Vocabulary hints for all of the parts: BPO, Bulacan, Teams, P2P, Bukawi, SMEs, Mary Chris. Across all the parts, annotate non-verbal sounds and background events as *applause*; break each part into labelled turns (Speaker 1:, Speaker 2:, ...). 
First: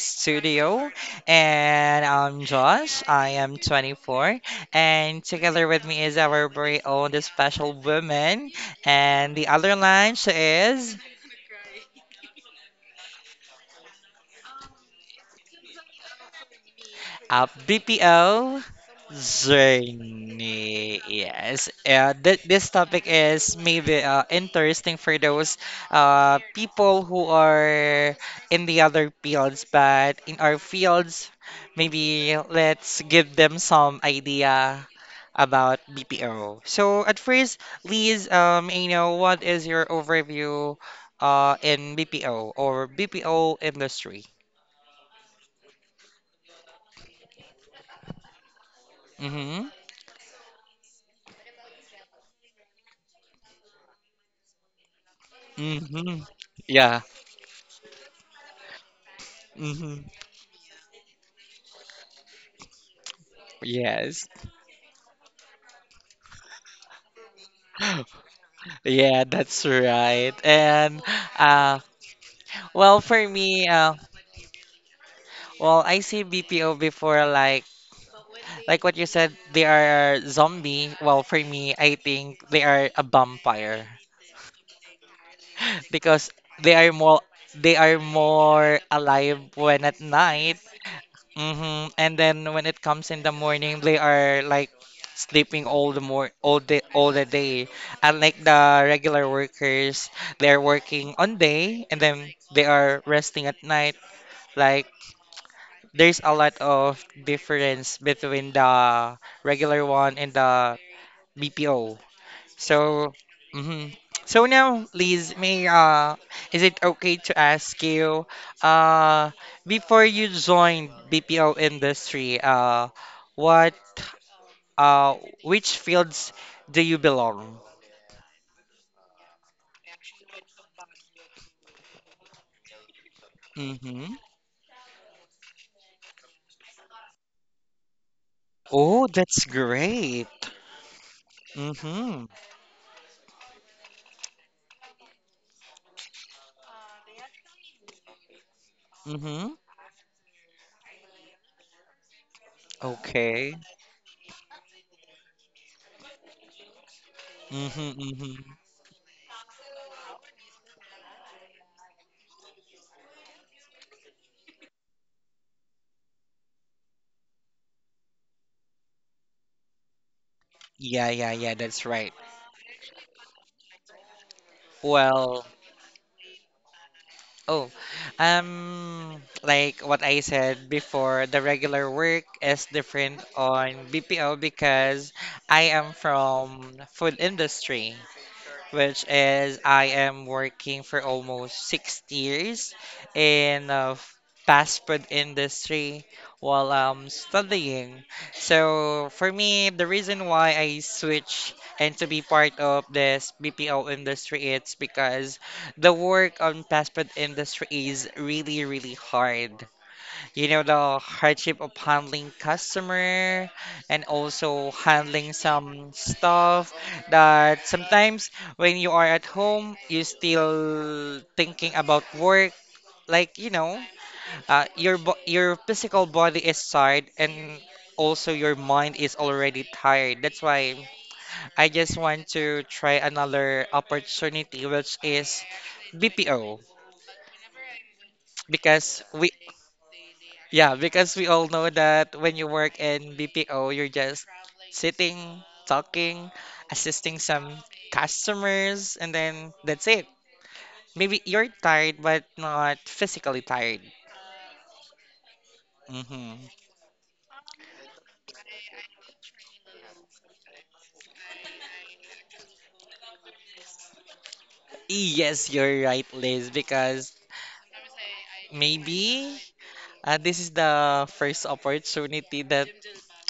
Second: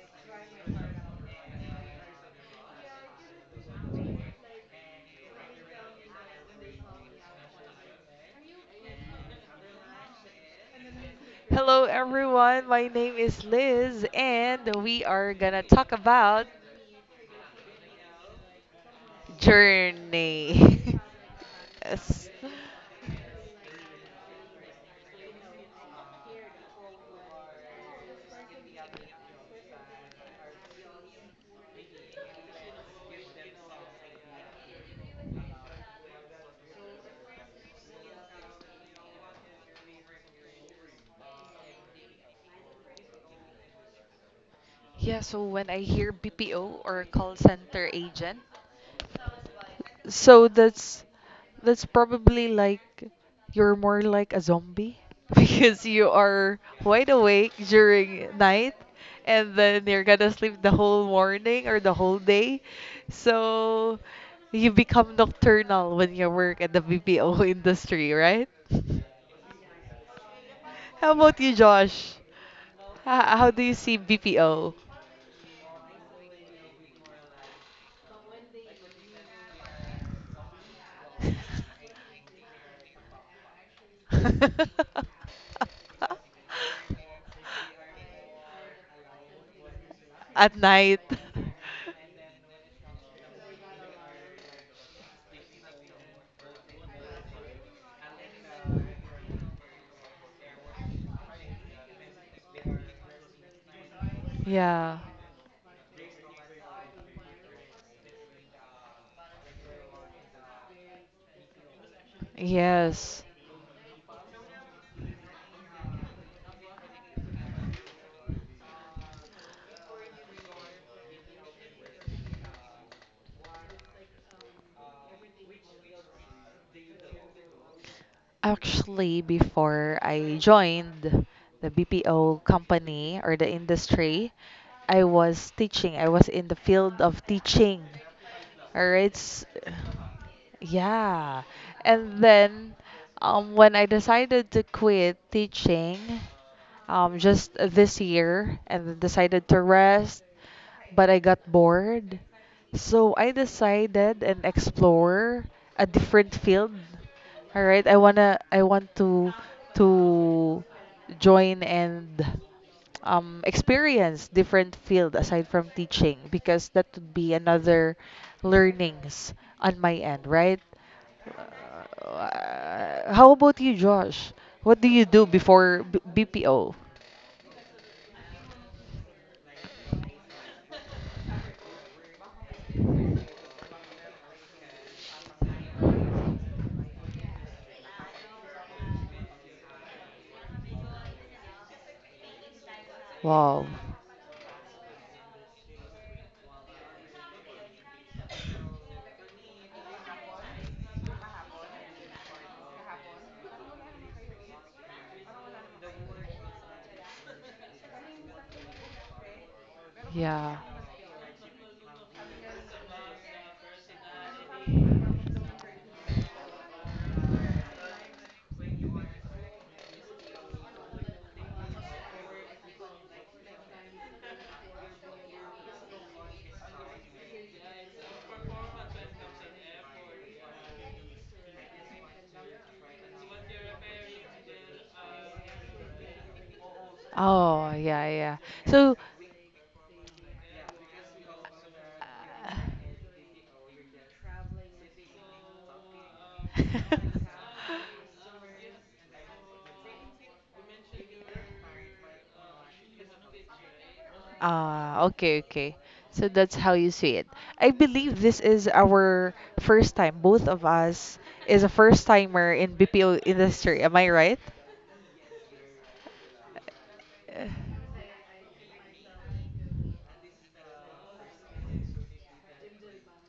Speaker 1: Studio, and I'm Josh. I am 24, and together with me is our very own special woman, and the other line she is.
Speaker 2: Hello, everyone. My name is Liz, and we are gonna talk about
Speaker 1: A BPO
Speaker 2: journey.
Speaker 1: journey. Yes,
Speaker 2: *laughs* Yes.
Speaker 1: this topic is maybe interesting for those people who are in the other fields, but in our fields, maybe let's give them some idea about BPO. So at first, Liz, what is your overview in BPO or BPO industry?
Speaker 2: Yeah, so when I hear BPO or call center agent.
Speaker 1: Mm-hmm.
Speaker 2: So that's probably like you're more like a zombie *laughs* because you
Speaker 1: Mm-hmm.
Speaker 2: are wide awake during night, and then
Speaker 1: hmm
Speaker 2: you're gonna sleep the whole morning or the whole day. So
Speaker 1: Yes.
Speaker 2: you become nocturnal when you work at the BPO *laughs* industry, right?
Speaker 1: *gasps* Yeah, that's right. And
Speaker 2: How about you,
Speaker 1: uh
Speaker 2: Josh?
Speaker 1: well for
Speaker 2: How do
Speaker 1: me,
Speaker 2: you see BPO?
Speaker 1: well I see BPO before like what you said, they are zombie. Well for me, I
Speaker 2: *laughs*
Speaker 1: think they are a vampire
Speaker 2: *laughs*
Speaker 1: because they are more they are more alive when at
Speaker 2: At
Speaker 1: night.
Speaker 2: night.
Speaker 1: And then when it comes in the morning, they are like sleeping all day all the day. Unlike the regular workers, they're working on day and then they are resting at night. Like
Speaker 2: Yeah.
Speaker 1: there's a lot of difference between the regular one and the BPO. So,
Speaker 2: Yes.
Speaker 1: hmm so now, Liz, may is it okay to ask you, uh, before you joined BPO industry, what, uh, which fields do you belong?
Speaker 2: Actually, before I joined the BPO company or the
Speaker 1: Mm-hmm.
Speaker 2: industry, I was teaching. I was in the field of teaching. Or
Speaker 1: Oh, that's
Speaker 2: it's
Speaker 1: great.
Speaker 2: yeah. And
Speaker 1: Mm-hmm.
Speaker 2: then when I decided to quit teaching, just this year, and then decided
Speaker 1: Mm-hmm.
Speaker 2: to rest, but I got bored. So I
Speaker 1: Okay.
Speaker 2: decided and explore a different field. All right, I
Speaker 1: Mm-hmm.
Speaker 2: wanna
Speaker 1: Mm-hmm.
Speaker 2: I want to to join and experience different field aside from teaching, because that would be another learnings on my end, right?
Speaker 1: Yeah, yeah, yeah. That's right.
Speaker 2: How about you, Josh? What do you do
Speaker 1: Well,
Speaker 2: before B BPO?
Speaker 1: oh, like what I said before, the regular work is different on BPO because I am from food industry, which is I am working for almost 6 years
Speaker 2: Wow.
Speaker 1: in fast food industry while I'm studying. So for me, the reason why I switch and to be part of this BPO industry, it's because the work on fast food industry is really, really hard. You
Speaker 2: Yeah.
Speaker 1: know, the hardship of handling customer and also handling some stuff that sometimes when you are at home, you still thinking about work. Like, you know, your bo your physical body is tired and also your mind is already tired. That's why I just want to try another opportunity, which is BPO,
Speaker 2: Oh, yeah, yeah. So
Speaker 1: because we yeah, because we all know that when you
Speaker 2: *laughs*
Speaker 1: work in BPO, you're just sitting, talking, assisting some customers, and then that's it. Maybe you're tired, but not physically tired.
Speaker 2: ah, okay, okay. So
Speaker 1: hmm
Speaker 2: that's how you see it. I believe this is our first time, both of us is a first timer in BPO industry. Am I right?
Speaker 1: Yes, you're right, Liz, because
Speaker 2: Uh,
Speaker 1: maybe this is the first opportunity that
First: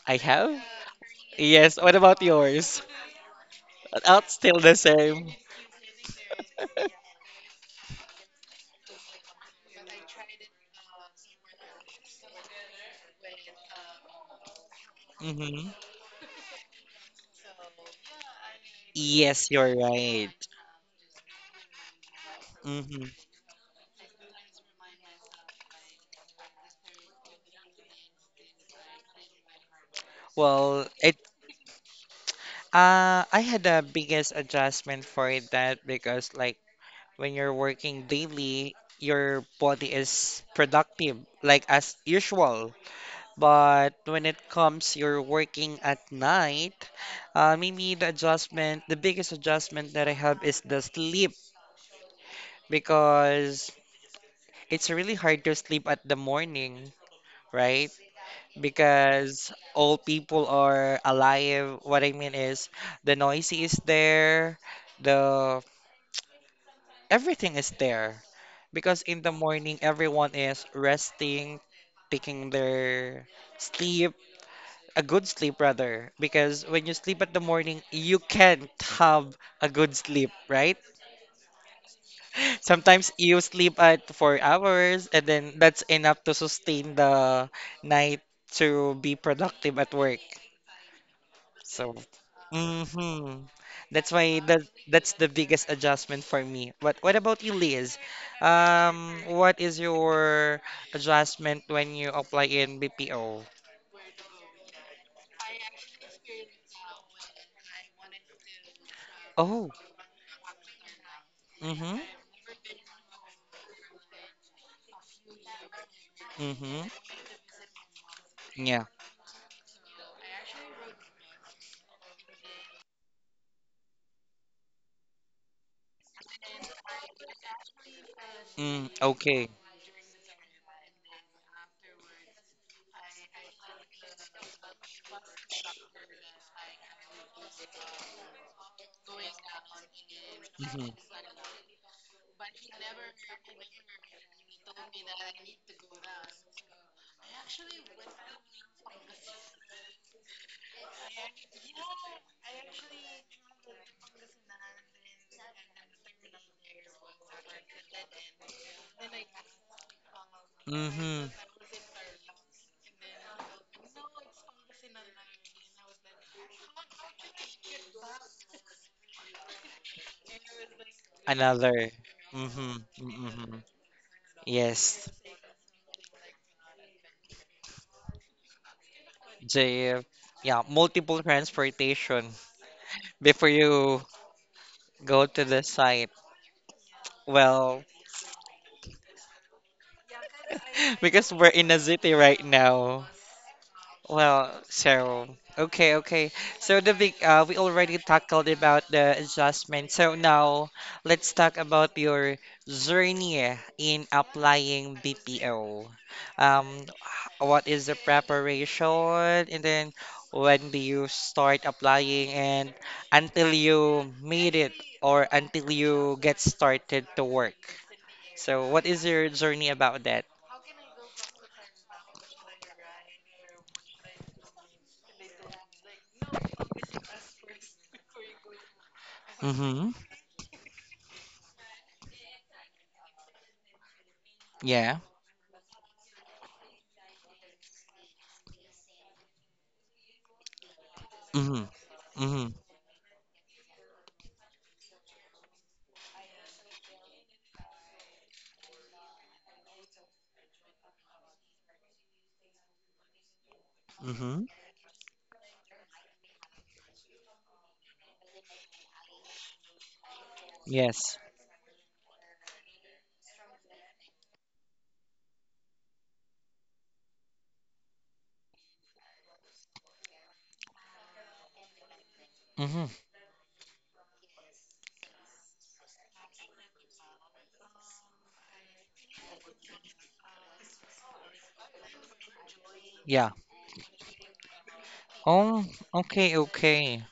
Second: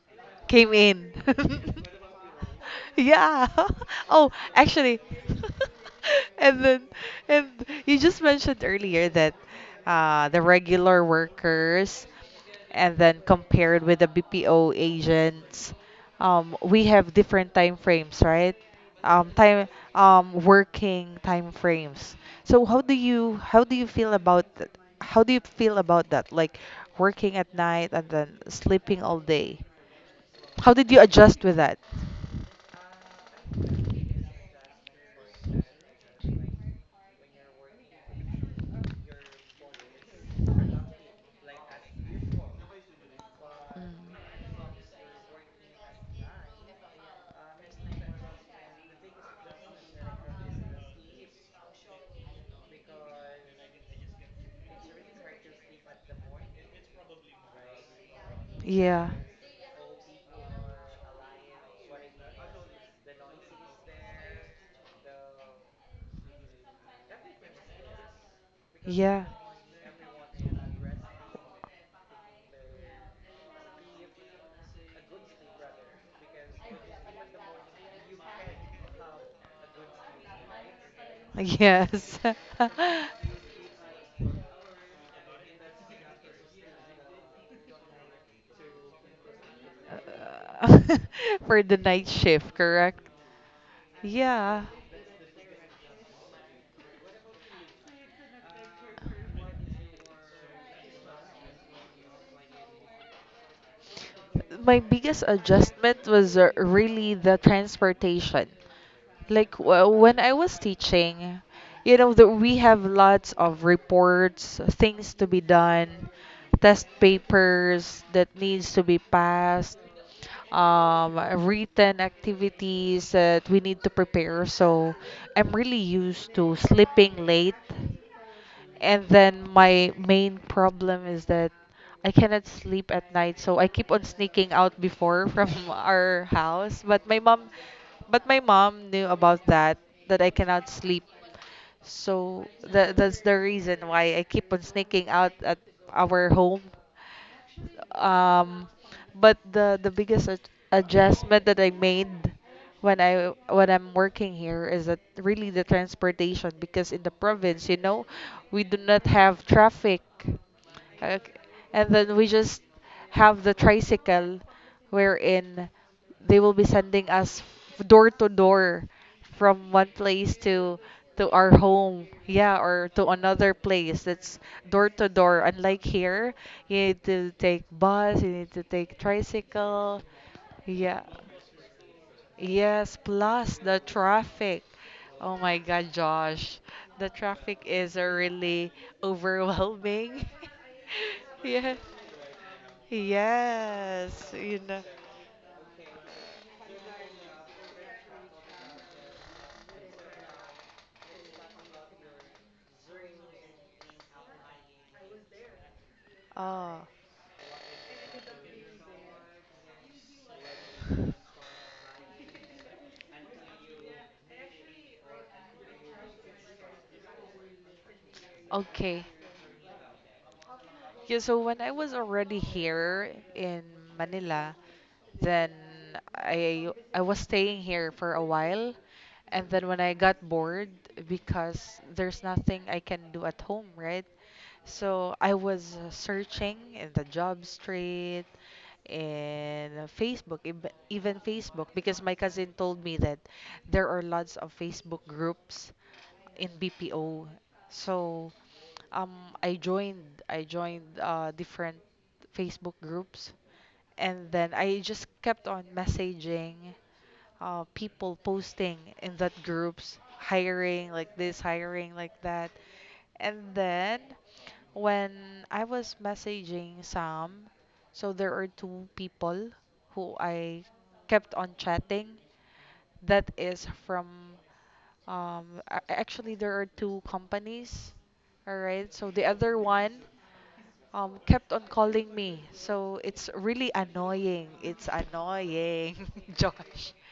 Speaker 1: I have.
Speaker 2: came in.
Speaker 1: Yes,
Speaker 2: *laughs*
Speaker 1: what about yours?
Speaker 2: Yeah. *laughs* Oh,
Speaker 1: Still the
Speaker 2: actually,
Speaker 1: same.
Speaker 2: *laughs* and then,
Speaker 1: *laughs*
Speaker 2: and you just mentioned earlier that the regular workers and then compared with the BPO
Speaker 1: hmm
Speaker 2: agents, we have different time frames, right?
Speaker 1: Yes,
Speaker 2: Time,
Speaker 1: you're right.
Speaker 2: working time frames. So how do
Speaker 1: hmm
Speaker 2: you how do you feel about that? How do you feel about that? Like working at night and then sleeping all day. How
Speaker 1: Well,
Speaker 2: did you
Speaker 1: it
Speaker 2: adjust with that?
Speaker 1: uh, I had the biggest adjustment for that because like when you're working daily, your body is productive like as usual. But when it comes you're working at night, the biggest adjustment that I have is the sleep because it's really hard to sleep at the morning, right?
Speaker 2: Yeah.
Speaker 1: Because all people are alive. What I mean is the noisy is there, the everything is there because in
Speaker 2: Yeah.
Speaker 1: the morning everyone is resting, taking their sleep a good sleep rather, because when you sleep at the morning you can't have a good sleep, right?
Speaker 2: Yes. *laughs*
Speaker 1: Sometimes you sleep at 4 hours and then that's enough to sustain the night to be productive at work.
Speaker 2: *laughs* For the
Speaker 1: So,
Speaker 2: night shift, correct?
Speaker 1: hmm that's why the
Speaker 2: Yeah.
Speaker 1: that's the biggest adjustment for me. But what about you, Liz? What is your adjustment when you apply in BPO?
Speaker 2: My biggest adjustment was really the transportation. Like
Speaker 1: Oh,
Speaker 2: when I was teaching, you
Speaker 1: mm-hmm,
Speaker 2: know, the, we have lots of reports, things to be done, test
Speaker 1: mm-hmm,
Speaker 2: papers that needs to
Speaker 1: yeah,
Speaker 2: be passed, um, written activities that we need to prepare. So I'm really used to sleeping late,
Speaker 1: mm,
Speaker 2: and then
Speaker 1: okay,
Speaker 2: my main problem is that I cannot sleep at night, so I keep on sneaking out before from *laughs* our house. But my mom knew about that, that I cannot
Speaker 1: mm-hmm,
Speaker 2: sleep. So that that's the reason why I keep on sneaking out at our home, um but the the biggest adjustment that I made when I'm working here is that really the transportation, because in the province, you know, we do not have traffic,
Speaker 1: mm-hmm,
Speaker 2: okay. And then we just have the tricycle, wherein they will be sending us door to door from one place to our
Speaker 1: another,
Speaker 2: home, yeah,
Speaker 1: mm-hmm,
Speaker 2: or to another
Speaker 1: mm-hmm,
Speaker 2: place that's door to
Speaker 1: yes,
Speaker 2: door. Unlike here, you need to take bus, you need to take tricycle.
Speaker 1: JF, yeah,
Speaker 2: Yeah,
Speaker 1: multiple transportation
Speaker 2: yes,
Speaker 1: *laughs* before
Speaker 2: plus the
Speaker 1: you
Speaker 2: traffic.
Speaker 1: go
Speaker 2: Oh
Speaker 1: to
Speaker 2: my
Speaker 1: the
Speaker 2: god,
Speaker 1: site.
Speaker 2: Josh, the traffic
Speaker 1: Well,
Speaker 2: is really overwhelming. *laughs*
Speaker 1: *laughs* because we're in
Speaker 2: Yes,
Speaker 1: a city right now.
Speaker 2: yes,
Speaker 1: Well,
Speaker 2: you know.
Speaker 1: so okay, okay. So the big we already tackled about the adjustment. So now let's talk about your journey in applying BPO. Um,
Speaker 2: Oh,
Speaker 1: h- what is the preparation, and then when do you start applying, and until you made it or until you get started to work. So what
Speaker 2: okay.
Speaker 1: is your journey about that?
Speaker 2: Yeah, so when I was already here in Manila, then I was staying here for a while, and then when I got bored, because there's nothing I can do at home, right?
Speaker 1: Yeah.
Speaker 2: So I was searching in the job street, in Facebook, even Facebook,
Speaker 1: Mhm.
Speaker 2: because my cousin
Speaker 1: Mhm.
Speaker 2: told me that there are lots of Facebook groups in BPO. So um I joined different Facebook groups, and
Speaker 1: Mhm.
Speaker 2: then I just kept on messaging people posting in that groups, hiring like
Speaker 1: Yes.
Speaker 2: this, hiring like that. And then when I was messaging Sam, so there are two people who I kept on chatting,
Speaker 1: Mhm.
Speaker 2: that is from actually there are two companies. All right. So the other one kept on calling me. So it's
Speaker 1: Yeah.
Speaker 2: really annoying. It's
Speaker 1: Oh,
Speaker 2: annoying.
Speaker 1: okay,
Speaker 2: *laughs* Josh.
Speaker 1: okay.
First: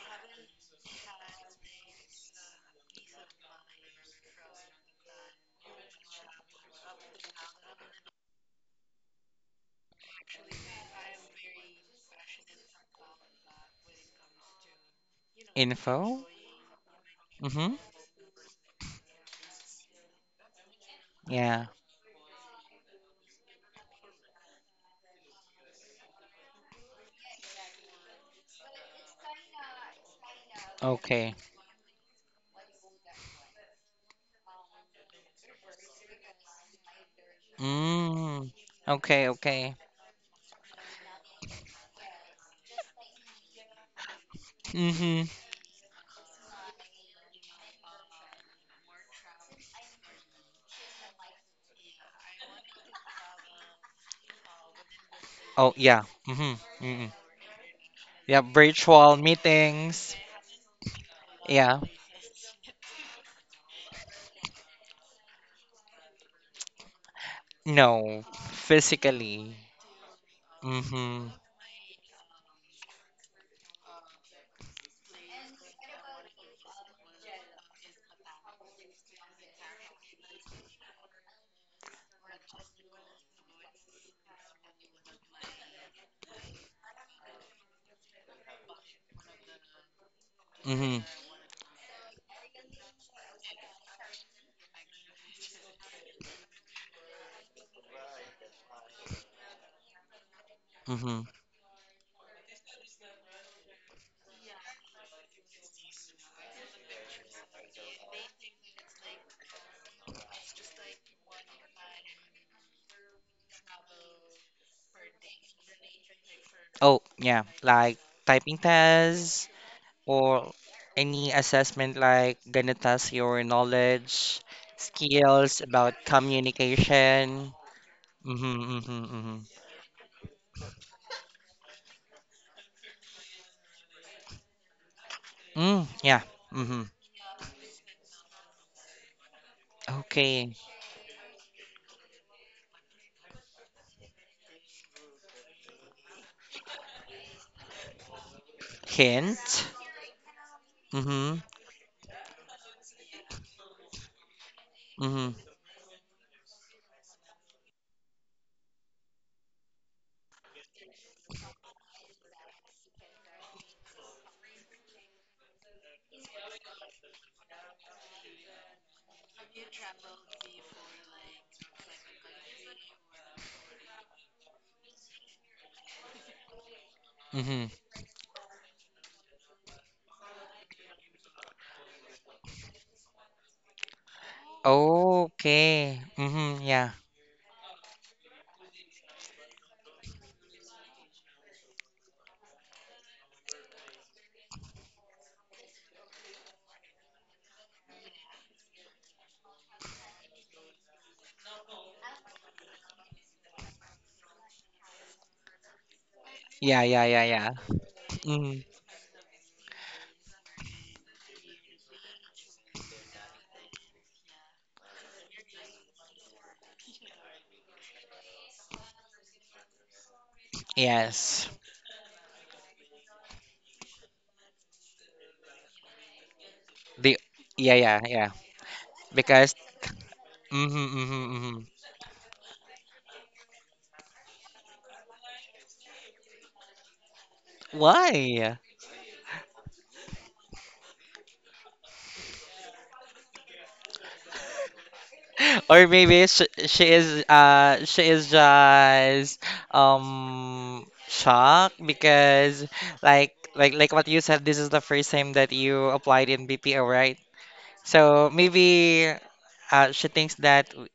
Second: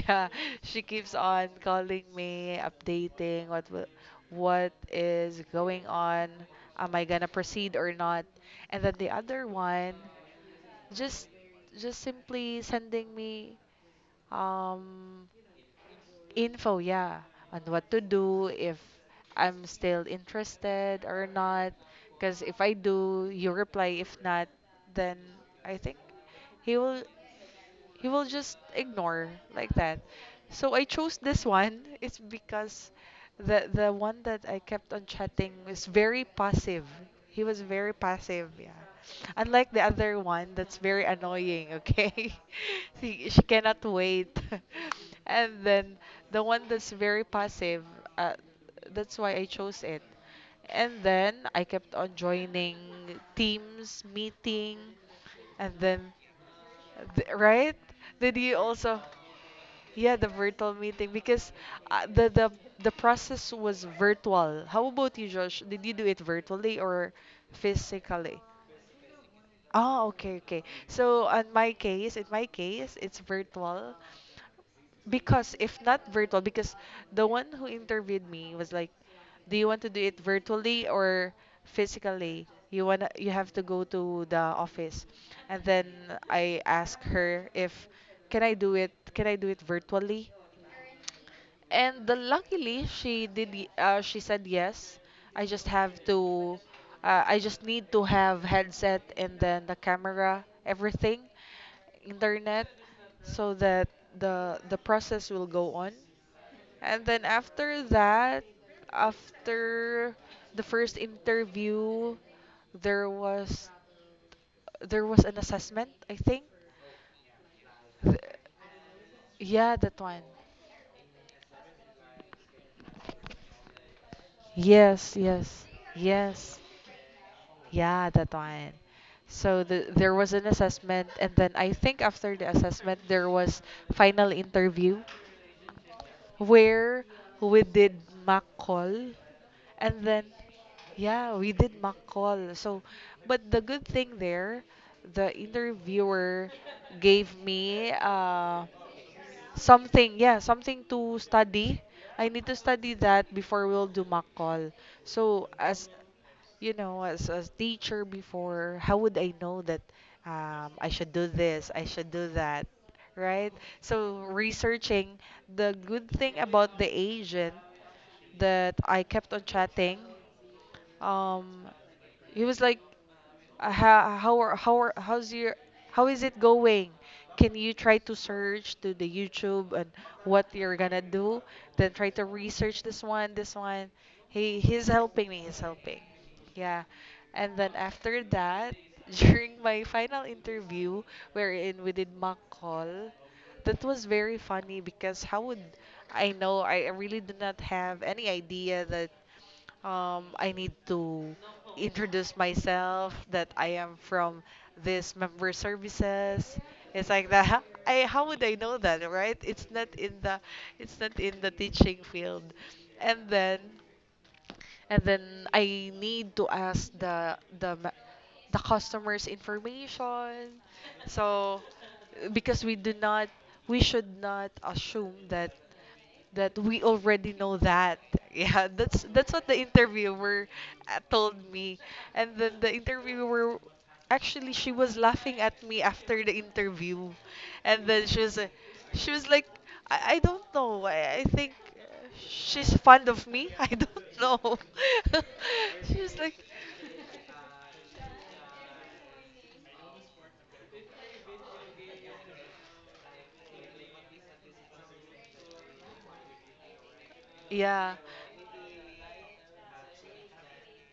Speaker 2: Yeah, she keeps on calling me, updating what is going on. Am I gonna proceed or not? And then the other one just just simply sending me um,
Speaker 1: Info?
Speaker 2: info, yeah, on
Speaker 1: Mhm.
Speaker 2: what to do, if I'm still interested or
Speaker 1: Yeah.
Speaker 2: not. Because if I do, you reply. If not, then I think he will. He will just ignore like that. So I chose
Speaker 1: Okay.
Speaker 2: this one. It's because the one that I kept on chatting was very passive. He was very
Speaker 1: Mm.
Speaker 2: passive, yeah.
Speaker 1: Okay,
Speaker 2: Unlike
Speaker 1: okay.
Speaker 2: the other one that's very annoying, okay? *laughs* She cannot wait. *laughs*
Speaker 1: Mhm.
Speaker 2: And then the one that's very passive, uh, that's why I chose it. And then I kept on joining teams, meeting,
Speaker 1: Oh,
Speaker 2: and
Speaker 1: yeah.
Speaker 2: then
Speaker 1: Mhm. Mhm.
Speaker 2: Right? Did
Speaker 1: Yeah,
Speaker 2: you also?
Speaker 1: virtual meetings.
Speaker 2: Yeah, the virtual meeting, because
Speaker 1: Yeah.
Speaker 2: the the process was virtual. How about you, Josh? Did you do it virtually or
Speaker 1: No,
Speaker 2: physically?
Speaker 1: physically.
Speaker 2: Oh, okay, okay. So
Speaker 1: Mhm.
Speaker 2: in my case, it's virtual, because if not virtual, because the one who interviewed me was like, "Do you want to do it virtually or physically? You wanna, you have to go to the office." And then I asked her if, "Can I do it? Can I do it virtually?"
Speaker 1: Mhm.
Speaker 2: And luckily she did she said yes. I just have to I just need to have headset and then the camera, everything,
Speaker 1: Mhm.
Speaker 2: internet, so that the process will go on. And then after that, after the first interview, there was, an assessment, I think.
Speaker 1: Oh, yeah. Like
Speaker 2: Th-
Speaker 1: typing tests,
Speaker 2: yeah, that one.
Speaker 1: or any assessment like gonna test your knowledge,
Speaker 2: Yes,
Speaker 1: skills
Speaker 2: yes,
Speaker 1: about
Speaker 2: yes.
Speaker 1: communication.
Speaker 2: Yeah, that
Speaker 1: Mm-hmm,
Speaker 2: one.
Speaker 1: mm-hmm, mm-hmm.
Speaker 2: So the, there was an assessment, and then I think after the assessment, there was final interview,
Speaker 1: Mm, yeah. Mm-hmm.
Speaker 2: where we did mock call, and then
Speaker 1: Okay.
Speaker 2: yeah, we did mock call. So, but the good thing there, the interviewer gave me
Speaker 1: Hint.
Speaker 2: something, yeah, something to
Speaker 1: Mm-hmm.
Speaker 2: study. I need to study that before we'll do mock call.
Speaker 1: Mm-hmm.
Speaker 2: So as you know, as a teacher before, how would I know that, I should do this, I should do that, right? So researching, the good thing about the agent that I kept on chatting. Um, he was like, how's your how is it going? Can
Speaker 1: Mm-hmm.
Speaker 2: you try to search to the YouTube and what you're gonna do? Then try to research this one, this one. He he's helping me. He's
Speaker 1: Okay.
Speaker 2: helping.
Speaker 1: Mm-hmm.
Speaker 2: Yeah.
Speaker 1: Yeah.
Speaker 2: And then after that, *laughs* during my final interview, wherein we did mock call, that was very funny, because how would I know? I really do not have any idea that, I need to introduce myself that I am from this member services.
Speaker 1: Yeah, yeah,
Speaker 2: It's
Speaker 1: yeah,
Speaker 2: like
Speaker 1: yeah.
Speaker 2: that. *laughs* I, how would I
Speaker 1: Mm-hmm.
Speaker 2: know that, right? It's not in the, it's not in the teaching field. And then, and then I need to ask the customer's information,
Speaker 1: Yes.
Speaker 2: so, because we do not, we should not assume that, that we
Speaker 1: The
Speaker 2: already know
Speaker 1: yeah, yeah,
Speaker 2: that. *laughs*
Speaker 1: yeah.
Speaker 2: Yeah, that's what
Speaker 1: Because
Speaker 2: the interviewer
Speaker 1: mm-hmm, mm-hmm,
Speaker 2: told
Speaker 1: mm-hmm.
Speaker 2: me. And then the interviewer, actually she was laughing at me after the interview, and then
Speaker 1: Why?
Speaker 2: she was like, I don't know, I think she's fond of me. *laughs* I don't know.
Speaker 1: *laughs*
Speaker 2: *laughs*
Speaker 1: Or
Speaker 2: She was
Speaker 1: maybe
Speaker 2: like,
Speaker 1: she is just shocked because like what you said, this is the first time that you applied in BPO, right?
Speaker 2: yeah.
Speaker 1: So maybe she thinks that w-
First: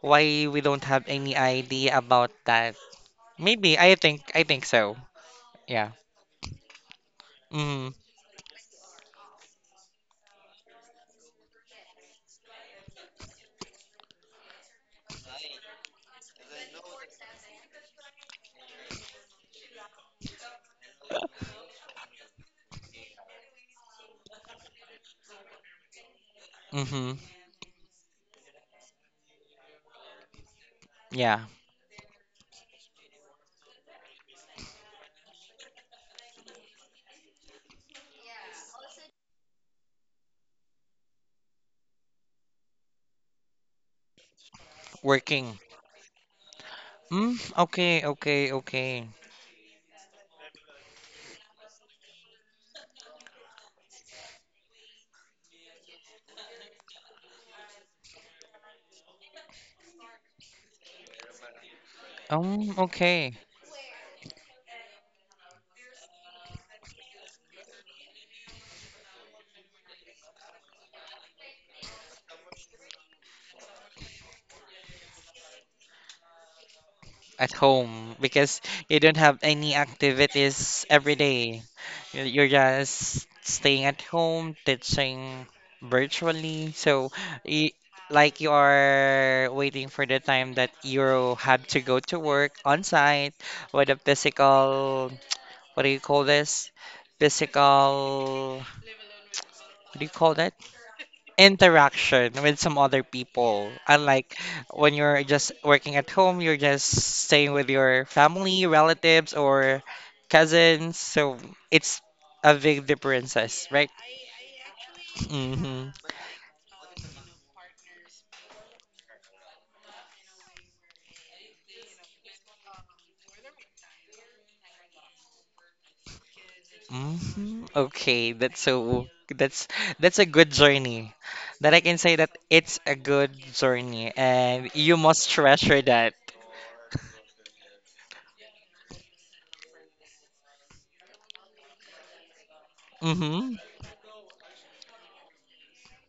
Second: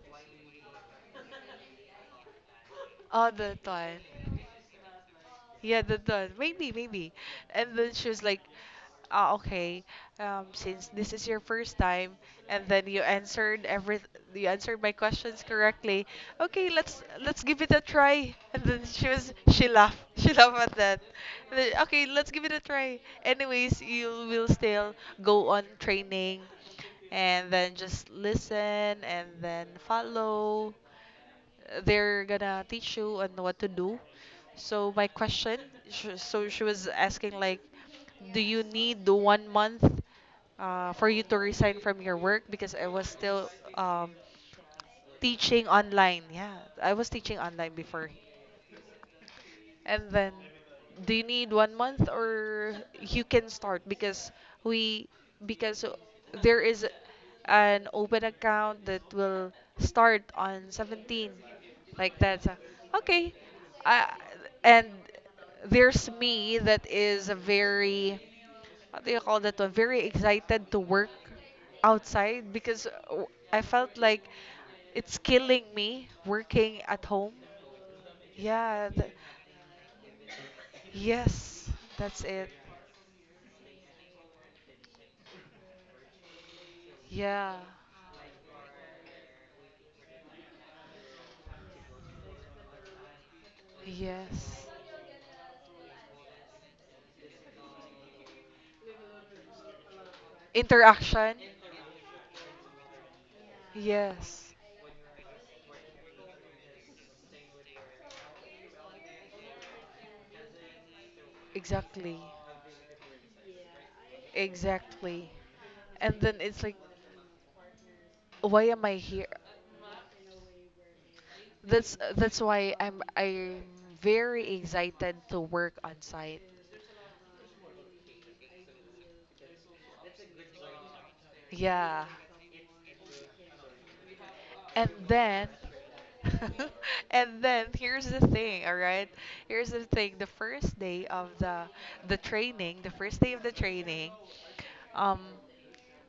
Speaker 1: why we don't have any idea about that.
Speaker 2: Oh the
Speaker 1: Maybe
Speaker 2: time.
Speaker 1: I think so.
Speaker 2: Yeah,
Speaker 1: Yeah.
Speaker 2: the done. Maybe, maybe. And
Speaker 1: Mm-hmm.
Speaker 2: then she was like, ah, okay, since this is your first time, and then you answered every, you answered my questions correctly. Okay, let's give it a try. And then she was, she laughed, *laughs* she laughed at that. And then, okay, let's give it a try. Anyways, you will still go on training,
Speaker 1: Mm-hmm.
Speaker 2: and then just listen, and then follow.
Speaker 1: Yeah.
Speaker 2: They're gonna teach you on what to do. So my question, so she was asking like, do you need the 1 month for you to resign from your work, because I was still,
Speaker 1: Working.
Speaker 2: teaching online. Yeah, I was
Speaker 1: Mm,
Speaker 2: teaching online
Speaker 1: okay,
Speaker 2: before.
Speaker 1: okay, okay.
Speaker 2: And then, do you need 1 month or you can start, because we, because there is an open account that will start on 17, like that. So,
Speaker 1: Okay.
Speaker 2: okay, I, and there's me that is a very, what do you call that one? Very excited to work outside, because I felt like it's killing me working at home.
Speaker 1: At home because
Speaker 2: Yeah,
Speaker 1: you don't have any activities every day.
Speaker 2: yes, that's
Speaker 1: You're
Speaker 2: it.
Speaker 1: just staying at home, teaching virtually. So,
Speaker 2: Yeah,
Speaker 1: y like you are waiting for the time that you have to go to work on site with a
Speaker 2: yes.
Speaker 1: physical, what do you call this? Physical, what do you call,
Speaker 2: Interaction?
Speaker 1: interaction with some other people. Unlike
Speaker 2: Yes,
Speaker 1: when you're just working at home, you're just staying with your family, relatives, or cousins. So it's
Speaker 2: exactly.
Speaker 1: a big differences, right?
Speaker 2: Exactly.
Speaker 1: Mm-hmm.
Speaker 2: And then it's like, why am I here? That's why I'm very excited to work on site.
Speaker 1: Okay, that's so that's that's a good journey. That I can
Speaker 2: Yeah.
Speaker 1: say that it's a good journey, and
Speaker 2: And
Speaker 1: you must
Speaker 2: then,
Speaker 1: treasure that.
Speaker 2: *laughs* and then here's the thing, all right? Here's the thing. The first day of the training, the first day of the
Speaker 1: Mm-hmm.
Speaker 2: training, um,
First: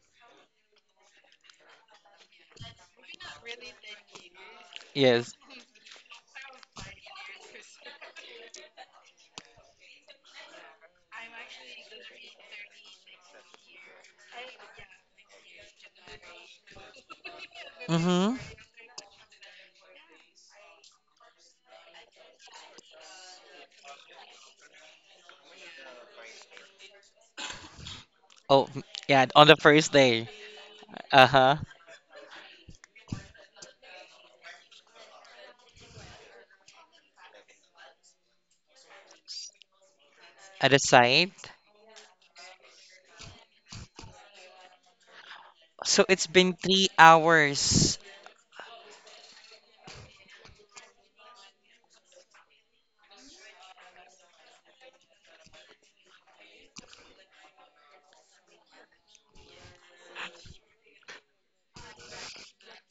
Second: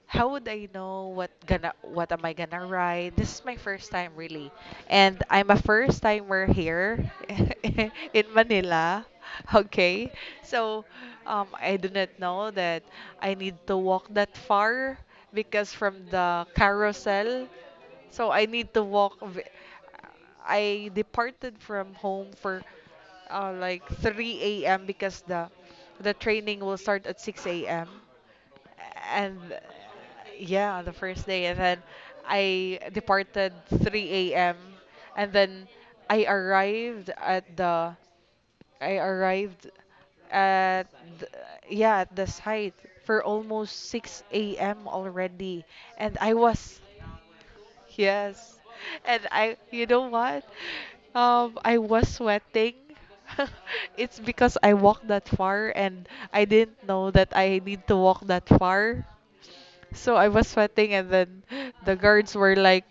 Speaker 2: how would I know what am I gonna write? This is my first time really, and
Speaker 1: Yes.
Speaker 2: I'm a first timer here *laughs* in Manila. Okay, so, I do not know that I need to walk that far, because from the carousel, so
Speaker 1: Mm-hmm.
Speaker 2: I need to walk. I departed from home for like 3 a.m., because the training will start at 6 a.m.
Speaker 1: Oh, yeah.
Speaker 2: And
Speaker 1: On the first day.
Speaker 2: yeah, on the first day,
Speaker 1: Uh-huh.
Speaker 2: and then I departed 3 a.m. And then I arrived at the I arrived
Speaker 1: At the
Speaker 2: at the,
Speaker 1: site.
Speaker 2: yeah, at the site for almost 6 a.m. already,
Speaker 1: So
Speaker 2: and
Speaker 1: it's
Speaker 2: I
Speaker 1: been
Speaker 2: was
Speaker 1: 3 hours. *laughs*
Speaker 2: yes, and I you know what? I was sweating. *laughs* It's because I walked that far and I didn't know that I need to walk that far. So I was sweating, and then *laughs* the guards were like,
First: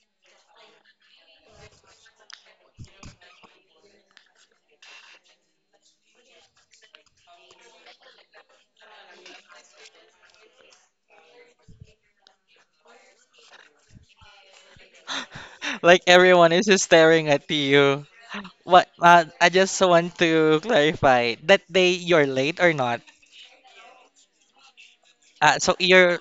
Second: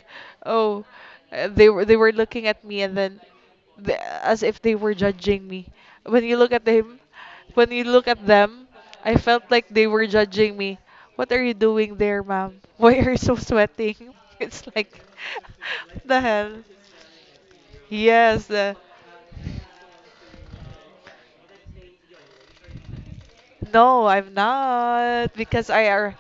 Speaker 2: "Oh, they were looking at me, and then the, as if they were judging me. When you look at him, when you look at them, I felt like they were judging me. What are you doing there, ma'am?" *laughs* "Why are you so sweating?" *laughs* It's like, *laughs*
Speaker 1: Like
Speaker 2: what the hell?
Speaker 1: everyone is just staring at you.
Speaker 2: Yes,
Speaker 1: What? I just want to clarify that day you're late or not.
Speaker 2: no, I'm not, because
Speaker 1: So
Speaker 2: I are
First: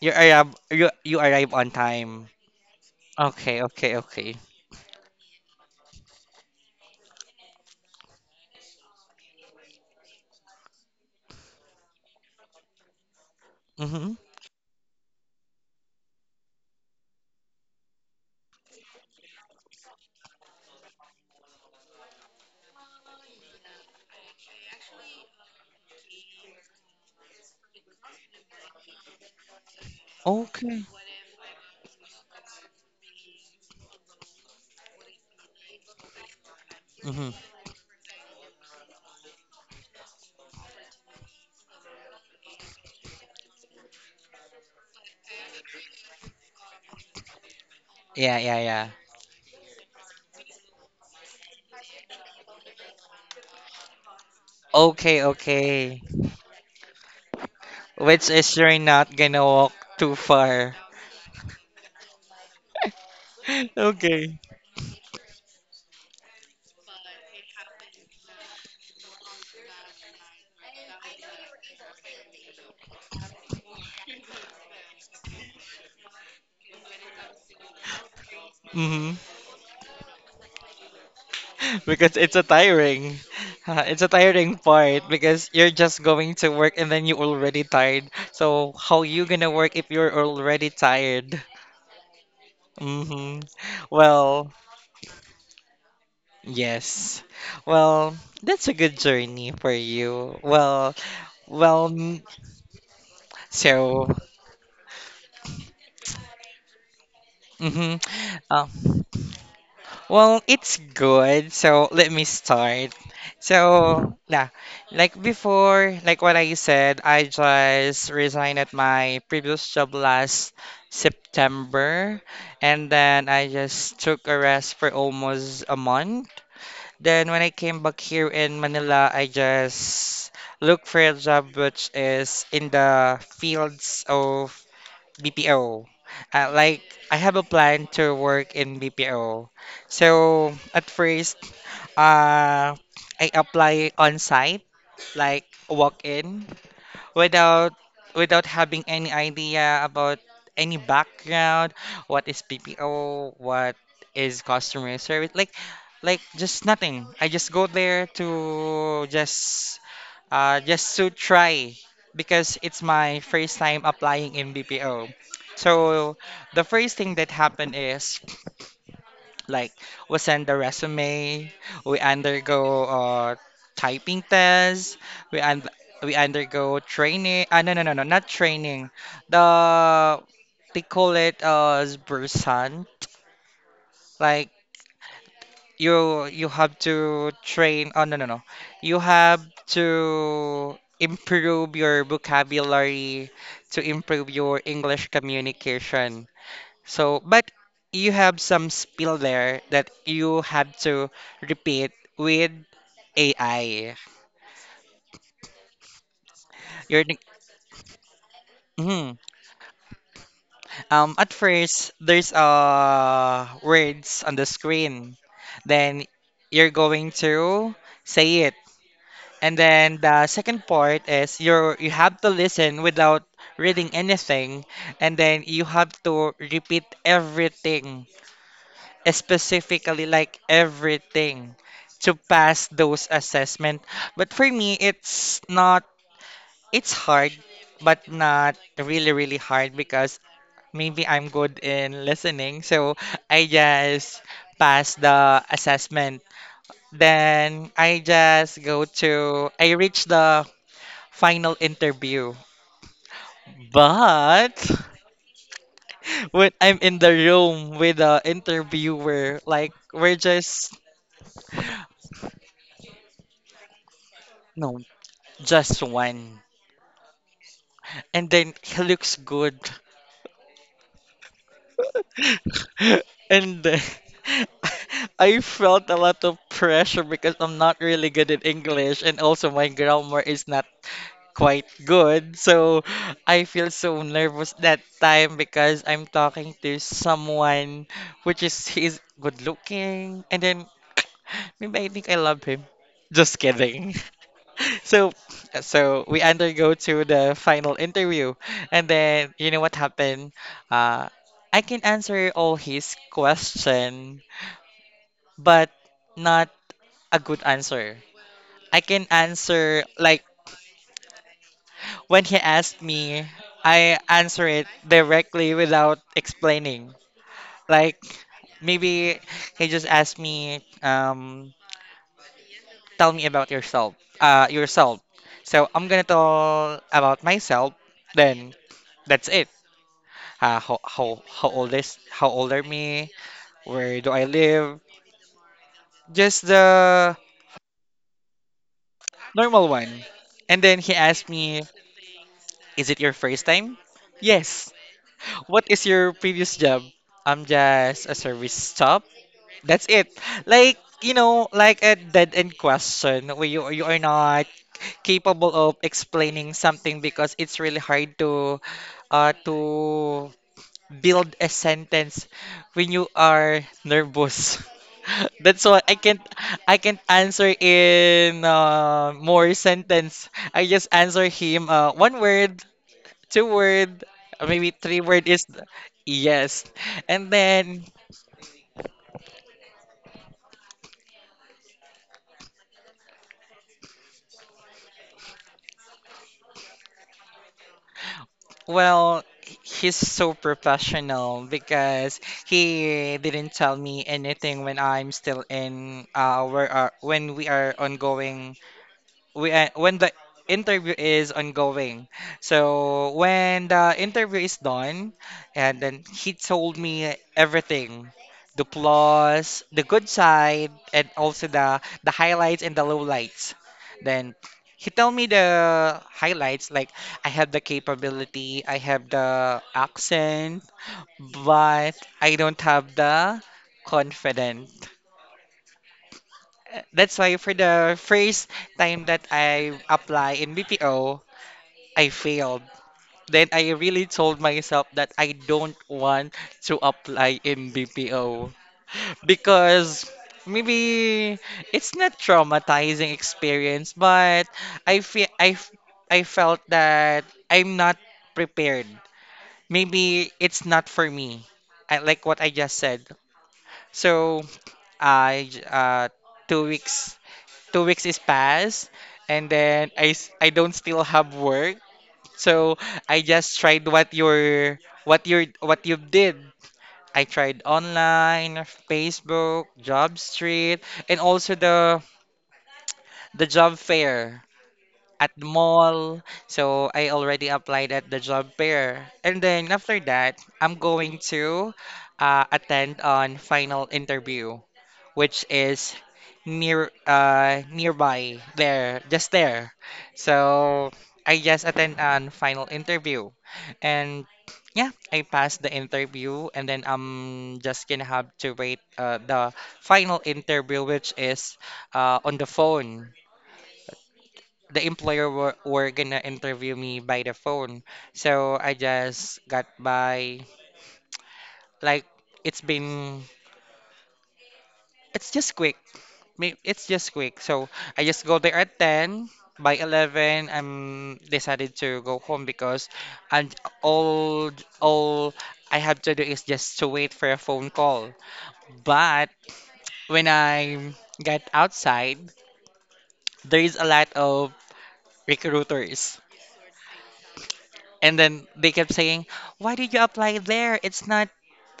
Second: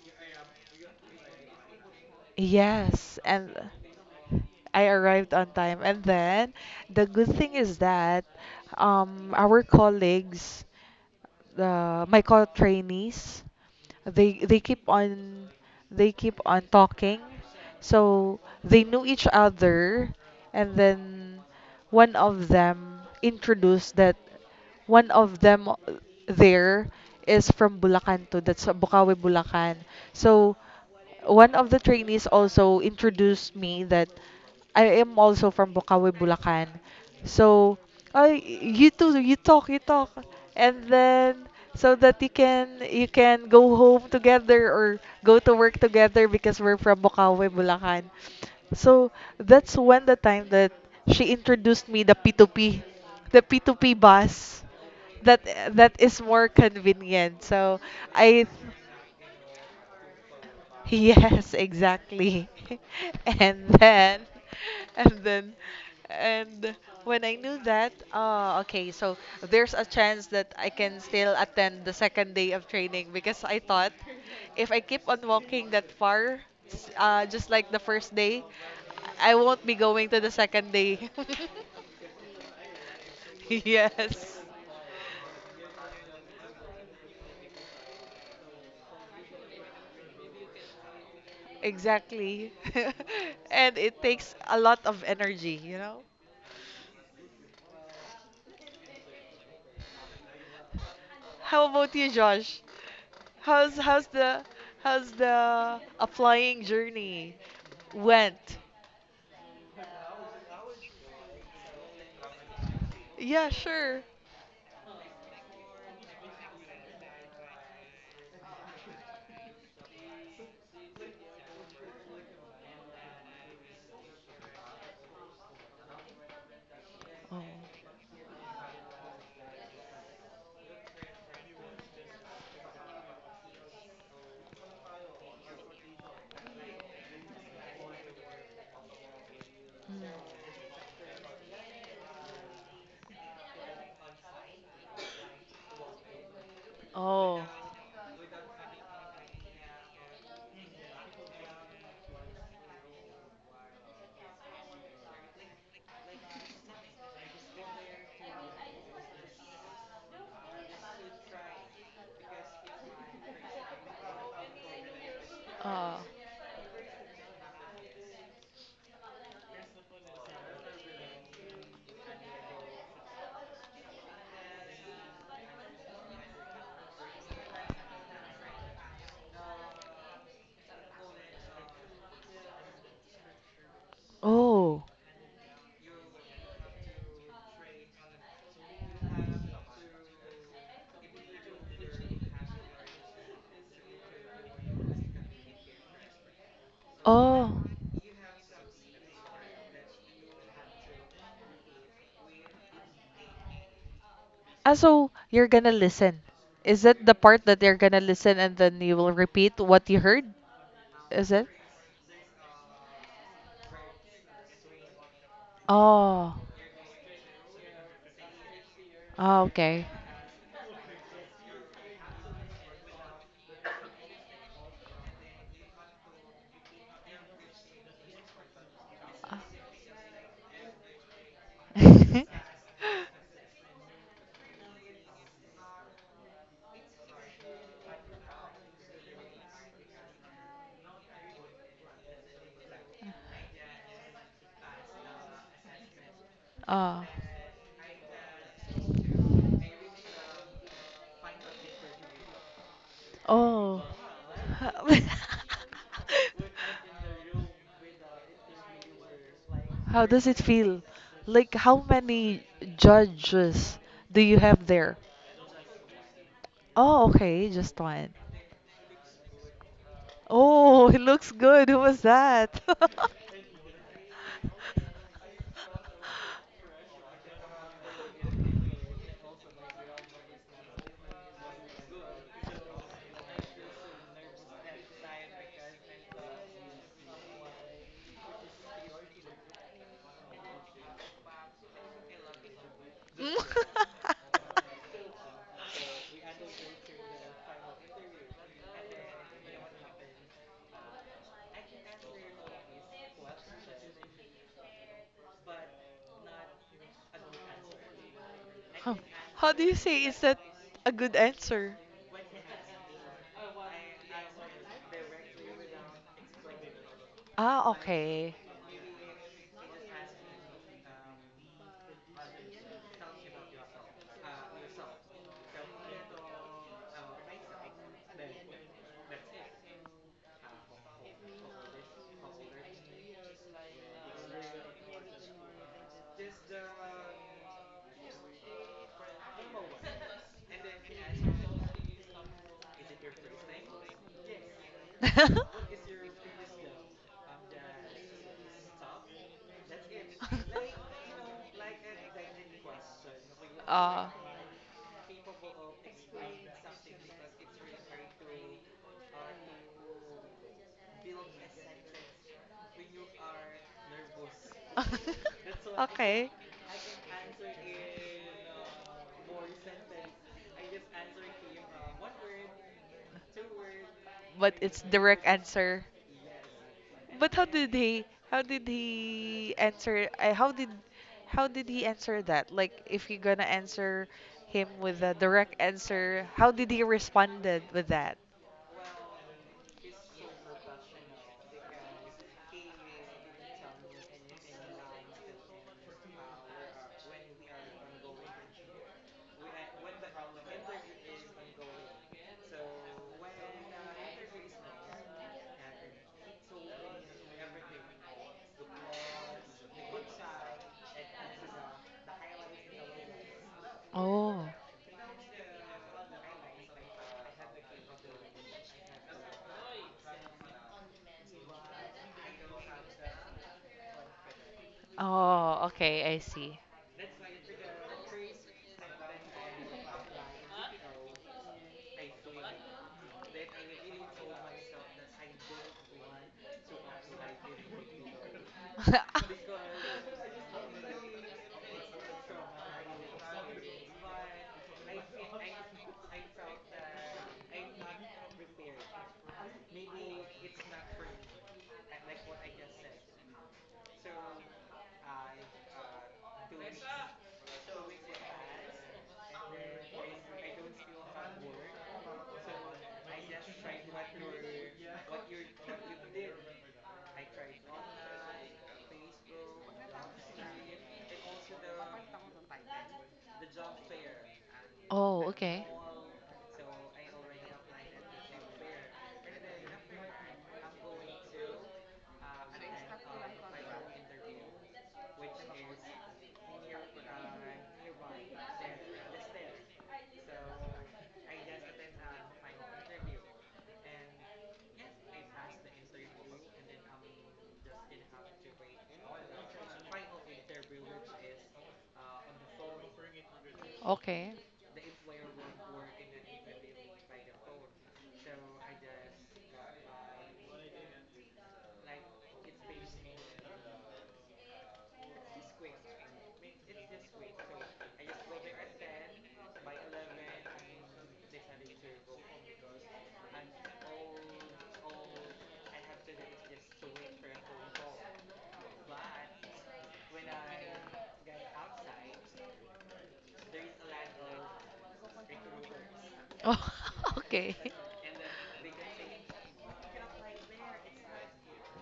Speaker 1: you arrive you arrive on time.
Speaker 2: yes, and
Speaker 1: Okay, okay, okay.
Speaker 2: I arrived on time. And then the good thing is that, our colleagues, my co-trainees,
Speaker 1: Mhm.
Speaker 2: they they keep on they keep on talking. So they knew each other, and then one of them introduced that one of them there is from Bulacan too. That's Bukawi, Bulacan. So
Speaker 1: Okay.
Speaker 2: one of the trainees also introduced me that I am also from Bukawi, Bulacan.
Speaker 1: Mhm.
Speaker 2: So, I you too, you talk, and then so that you can go home together or go to work together, because we're from Bukawi, Bulacan.
Speaker 1: Yeah, yeah, yeah.
Speaker 2: So that's when the time that she introduced me the P2P, the P2P bus,
Speaker 1: Okay,
Speaker 2: that
Speaker 1: okay.
Speaker 2: is more convenient. So
Speaker 1: Which
Speaker 2: I
Speaker 1: is you're not gonna walk too far.
Speaker 2: yes, exactly. *laughs* And
Speaker 1: *laughs*
Speaker 2: then,
Speaker 1: Okay.
Speaker 2: and then, and when I knew that, oh, okay, so there's a chance that I can still attend the second day of training, because I thought if I keep on walking that far, just like the first day,
Speaker 1: Mhm.
Speaker 2: I won't be going to the second day. *laughs*
Speaker 1: *laughs* Because it's a tiring *laughs* it's a
Speaker 2: Yes,
Speaker 1: tiring part because you're just going to work and then you're already tired, so how you gonna work if you're already tired?
Speaker 2: exactly. *laughs*
Speaker 1: Mm-hmm.
Speaker 2: And it takes
Speaker 1: Well,
Speaker 2: a lot of energy, you know?
Speaker 1: yes. Well, that's a good journey for you. Well,
Speaker 2: How
Speaker 1: well,
Speaker 2: about you, Josh? How's
Speaker 1: so
Speaker 2: how's the applying journey
Speaker 1: mm-hmm.
Speaker 2: went?
Speaker 1: Um, Well, it's good. So let me start.
Speaker 2: Yeah, sure.
Speaker 1: So yeah, like before, like what I said, I just resigned at my previous job last September, and then I just took a rest for almost a month. Then
Speaker 2: Oh.
Speaker 1: when I came back here in Manila, I just looked for a job, which is in the fields of BPO. Like I have a plan to work in BPO.
Speaker 2: Mm.
Speaker 1: So at first, uh, I apply on site, like walk in
Speaker 2: Oh.
Speaker 1: without without having any idea about any background, what is PPO, what is customer service, like just nothing. I just go there to just to try because it's my first time applying in BPO.
Speaker 2: Uh.
Speaker 1: So the first thing that happened is like, we send the resume, we undergo typing tests, we un we undergo training. Ah, no, no, no, no, not training. The they call it as Bursan. Like
Speaker 2: Oh.
Speaker 1: you have to train. Oh no no no, you have to improve your vocabulary, to improve your English communication. So, but
Speaker 2: Oh.
Speaker 1: you have some spill there that you had to repeat with AI.
Speaker 2: Ah, so you're gonna listen. Is it
Speaker 1: You're
Speaker 2: the
Speaker 1: the-
Speaker 2: part that you're gonna listen and then you will
Speaker 1: Mhm.
Speaker 2: repeat what you heard? Is
Speaker 1: At
Speaker 2: it?
Speaker 1: first there's words on the screen. Then
Speaker 2: Oh.
Speaker 1: you're going to say it.
Speaker 2: Oh,
Speaker 1: And
Speaker 2: okay.
Speaker 1: then the second part is you have to listen without reading anything and then you have to repeat everything specifically, like everything to
Speaker 2: *laughs*
Speaker 1: pass those assessment. But for me, it's not, it's hard, but not really, really hard because maybe I'm good in listening. So I just pass the assessment.
Speaker 2: Oh.
Speaker 1: Then I just go to, I reach the final interview.
Speaker 2: Oh.
Speaker 1: But *laughs*
Speaker 2: *laughs*
Speaker 1: when I'm in the room with the interviewer, like
Speaker 2: How
Speaker 1: we're
Speaker 2: does it
Speaker 1: just,
Speaker 2: feel? Like, how many judges do you have
Speaker 1: no,
Speaker 2: there?
Speaker 1: just one.
Speaker 2: Oh, okay, just one.
Speaker 1: And then he looks good.
Speaker 2: Oh, it looks good. Who was that? *laughs*
Speaker 1: *laughs* And then *laughs* I felt a lot of pressure because I'm not really good at English and also my grammar is not quite good. So I feel so nervous that time because I'm talking to someone, which is he's good looking, and then *clears throat* maybe I think I love him. Just
Speaker 2: *laughs*
Speaker 1: kidding. *laughs* So we undergo to the final interview and then you know what happened? Uh I can answer all his question, but not a good answer. I
Speaker 2: Huh.
Speaker 1: can
Speaker 2: How do you
Speaker 1: answer
Speaker 2: say, is
Speaker 1: like
Speaker 2: that a good answer?
Speaker 1: When he asked me, I answer it directly without explaining.
Speaker 2: Ah,
Speaker 1: Like
Speaker 2: okay.
Speaker 1: maybe he just asked me, tell me about yourself. So I'm gonna tell about myself. Then that's it. How old are me? Where do I live? Just the normal one. And then he asked me, "Is it your first time?" Yes. What is
Speaker 2: *laughs*
Speaker 1: your previous job? I'm just a service stop. That's it. Like you know, like a dead end question where you are
Speaker 2: Ah.
Speaker 1: not capable of explaining something because it's really hard to build a sentence when you are nervous. *laughs* That's why
Speaker 2: That's *laughs*
Speaker 1: I can't answer in more sentence. I just answer him one word, two word,
Speaker 2: But three
Speaker 1: maybe
Speaker 2: it's word.
Speaker 1: three
Speaker 2: Direct
Speaker 1: word is
Speaker 2: answer.
Speaker 1: yes. And
Speaker 2: But
Speaker 1: then
Speaker 2: how did he answer how did he answer that? Like if you're gonna answer him with a direct answer, how did he responded with that?
Speaker 1: well he's so professional because he didn't tell me anything when I'm still in where are when we are ongoing we when the interview is ongoing. So when the interview is done, and then he told me everything, the plus, the good side, and also the highlights and the lowlights. Then
Speaker 2: Oh.
Speaker 1: he told me the highlights like I have the capability, I have the accent, but I don't have the confidence.
Speaker 2: Oh, okay, I see.
Speaker 1: That's why for the first time that I apply in BPO, I failed. Then I really told myself that I don't want to apply in BPO because maybe
Speaker 2: *laughs*
Speaker 1: it's not traumatizing experience, but I feel I f- I felt that I'm not prepared. Maybe it's not for me. I like what I just said. So I j- uh two weeks, two weeks is passed, and then I don't still have work. So I just tried what you did. I tried online, Facebook, Job Street, and also the job fair at the mall. So I already applied at the job fair. And then after that, I'm going to attend on final interview which is nearby there, just there. So I just attend an final interview, and yeah, I passed the interview, and then I'm just gonna have to wait the final interview which is on the phone.
Speaker 2: Phone. Okay.
Speaker 1: The employer were gonna interview me by the phone. So I just got by like it's been it's just quick. It's just quick. So I just go there at 10. By 11, I'm decided to go home because and all all I have to do is just to wait for a phone call. But when I get outside, there is a lot of recruiters.
Speaker 2: Oh, *laughs*
Speaker 1: And then they kept saying, "Why did you apply there?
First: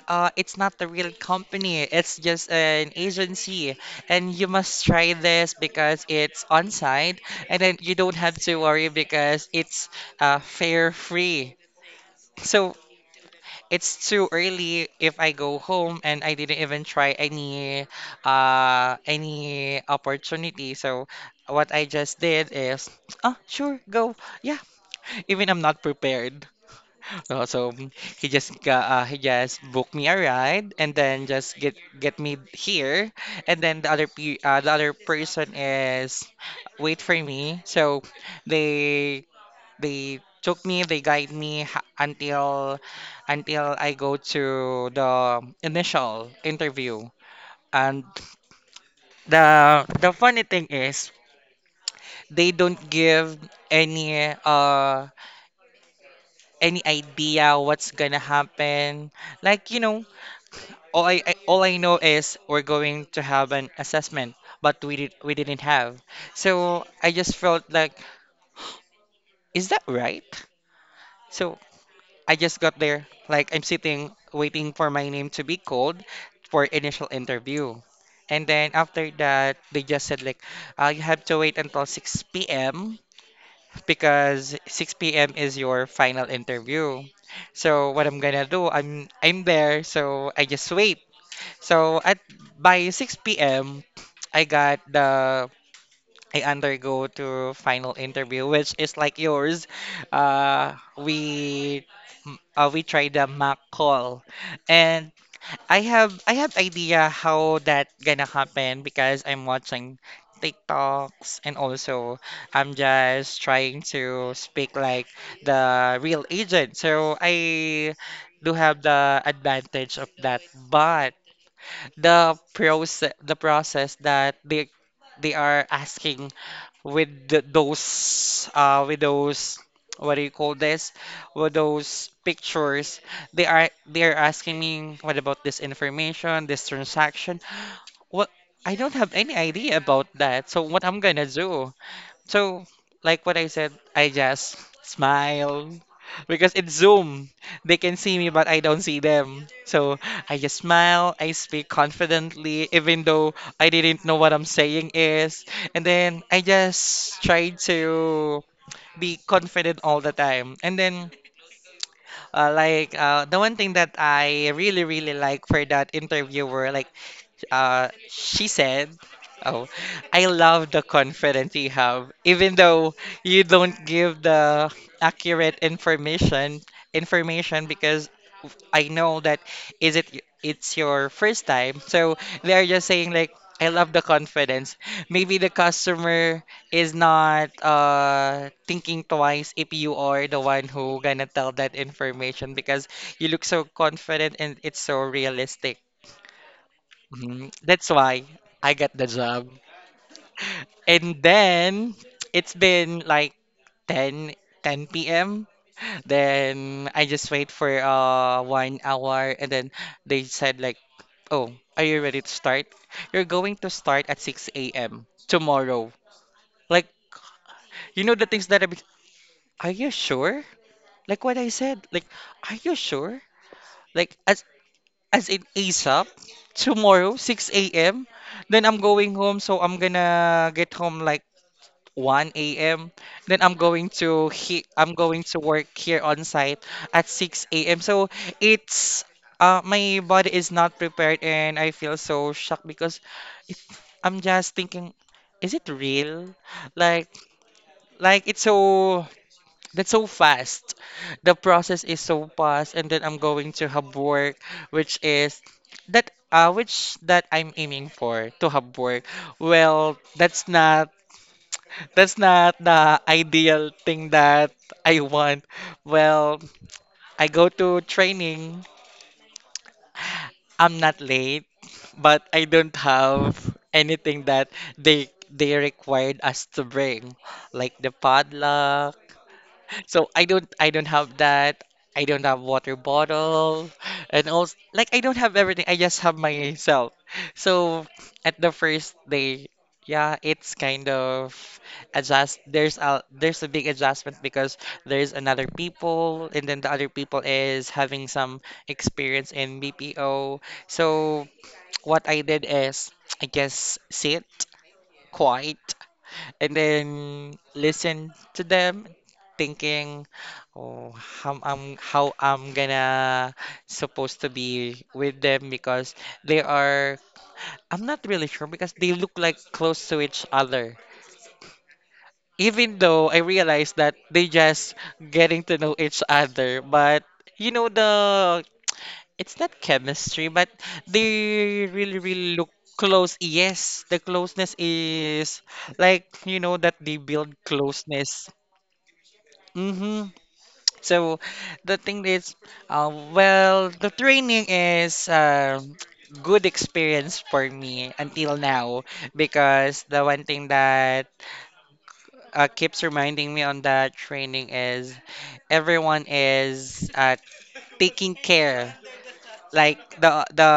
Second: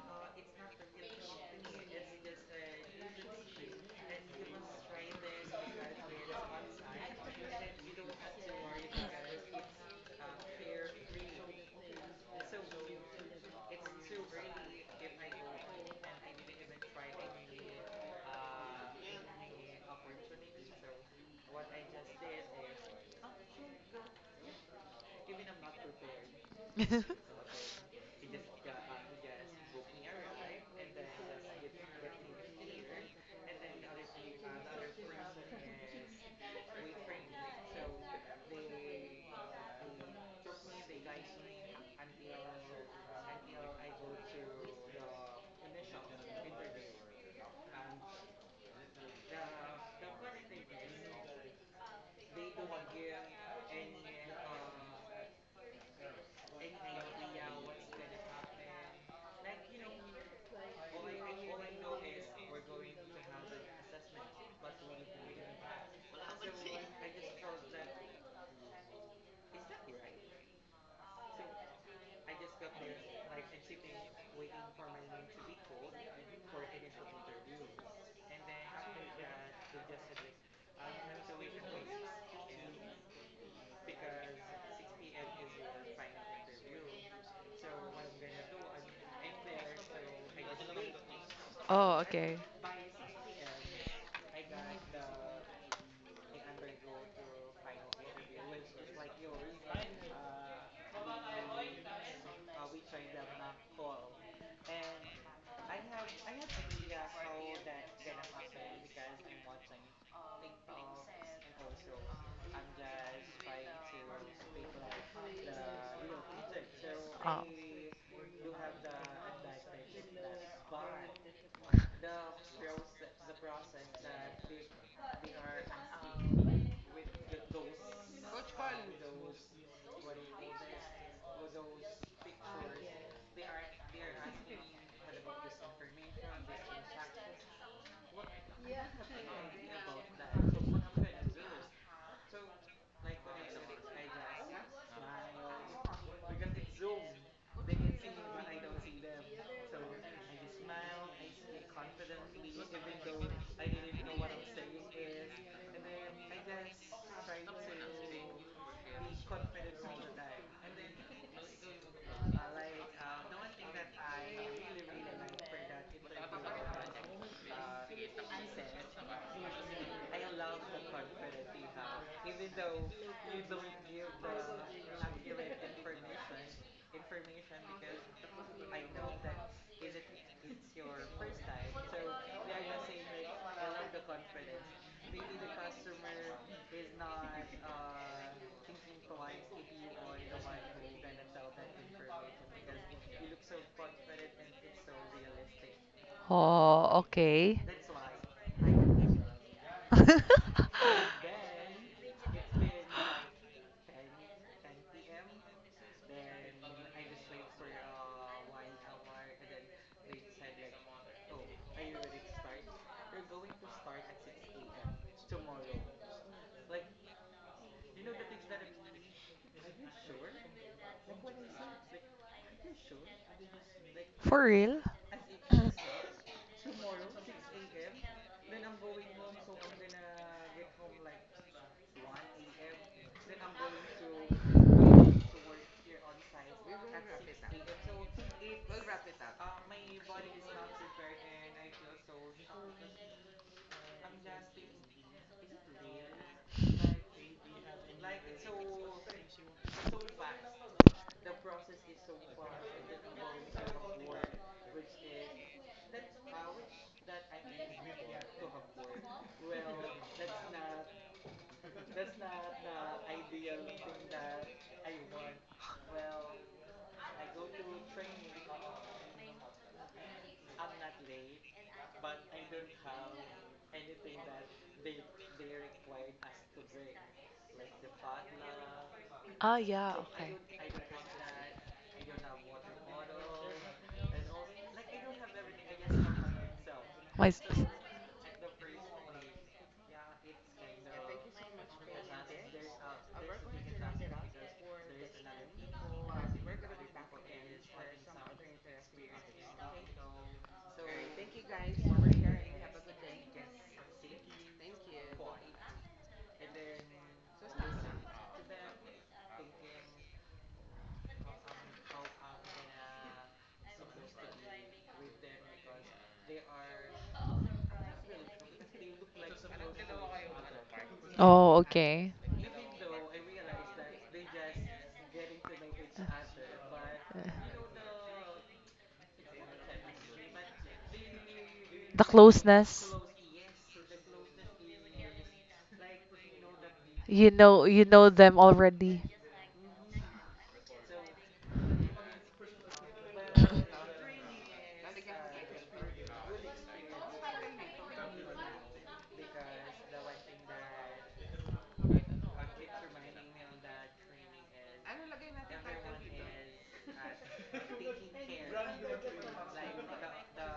Speaker 1: It's not the real company. It's just an agency, and you must try this because it's on site, and then you don't have to worry because it's fare free. So it's too early if I go home and I didn't even try any opportunity." So what I just did is, oh, sure, go.
Speaker 2: okay.
Speaker 1: Yeah, even I'm not prepared. Oh, so mm, he just he just booked me a ride and then just get me here, and then the other person is wait for me. So they they took me, they guide me until I go to the initial interview. And the funny thing is they don't give any uh any idea what's gonna happen. Like, you know, all I know is we're going to have an assessment, but we didn't have. So I just felt like, is that right? So I just got there, like I'm sitting waiting for my name to be called for initial interview. And then after that, they just said like, you have to wait until 6 p.m. because 6 p.m. is your final interview. So what I'm gonna do, I'm there, so I just wait.
Speaker 2: Oh,
Speaker 1: So
Speaker 2: and
Speaker 1: at
Speaker 2: okay.
Speaker 1: By 6 p.m., I got the I undergo to final interview, which is like yours. Uh, we we tried the mock call, and I have idea how that gonna happen because I'm watching TikToks, and also I'm just trying to speak like the real agent. So I do have the advantage of that, but the process that they are asking with those what do you call this with those pictures. They are they are asking me what about this information, this transaction. What I don't have any idea about that. So what I'm gonna do, so, like what I said, I just smile because it's Zoom. They can see me, but I don't see them. So I just smile. I speak confidently, even though I didn't know what I'm saying is. And then I just try to be confident all the time. And then, the one thing that I really really like for that interviewer, like she said, "Oh, I love the confidence you have, even though you don't give the accurate information because I know that it's your first time." So they are just saying like, "I love the confidence. Maybe the customer is not thinking twice if you are the one who gonna tell that information because you look so confident and it's so realistic."
Speaker 2: Oh,
Speaker 1: Mhm.
Speaker 2: okay. *laughs*
Speaker 1: That's why I got the job.
Speaker 2: And then it's
Speaker 1: And then it's been like 10 p.m. Then I just wait for one hour, and then they said like, "Oh, are you ready to start? You're going to start at 6 a.m. tomorrow." Like, you know the things that I be Are you sure? Like what I said. Like, are
Speaker 2: like,
Speaker 1: you
Speaker 2: are
Speaker 1: sure? Like at
Speaker 2: for real?
Speaker 1: As in ASAP, tomorrow 6 a.m. Then I'm going home, so I'm gonna get home like 1 a.m. Then I'm going to work here on site at 6 a.m. So it's my body is not prepared, and I feel so shocked because it, I'm just thinking, is it real? Like it's so that's so fast. The process is so fast, and then I'm going to have work, which is that which that I'm aiming for to have work. Well, that's not the ideal thing that I want. Well, I go to training. I'm not late, but I don't have anything that they required us to bring, like the padlock.
Speaker 2: Ah, yeah,
Speaker 1: So
Speaker 2: okay.
Speaker 1: I don't have that. I don't have water bottle, and also like I don't have everything. I just have myself.
Speaker 2: My s-
Speaker 1: So at the first day, yeah, it's kind of adjust there's a big adjustment because there's another people, and then the other people is having some experience in BPO. So what I did is I just sit quiet and then listen to them thinking, oh, how I'm gonna supposed to be with them because they are I'm not really sure because they look like close to each other,
Speaker 2: oh, okay.
Speaker 1: even though I realized that they just getting to know each other. But you know the it's not chemistry, but they really
Speaker 2: The
Speaker 1: really look
Speaker 2: closeness.
Speaker 1: close. Yes, the closeness is like, you know, that they build
Speaker 2: You know
Speaker 1: closeness.
Speaker 2: them already.
Speaker 1: Mm-hmm. So the thing is, well, the training is good experience for me until now because the one thing that keeps reminding me on that training is everyone is taking care. Like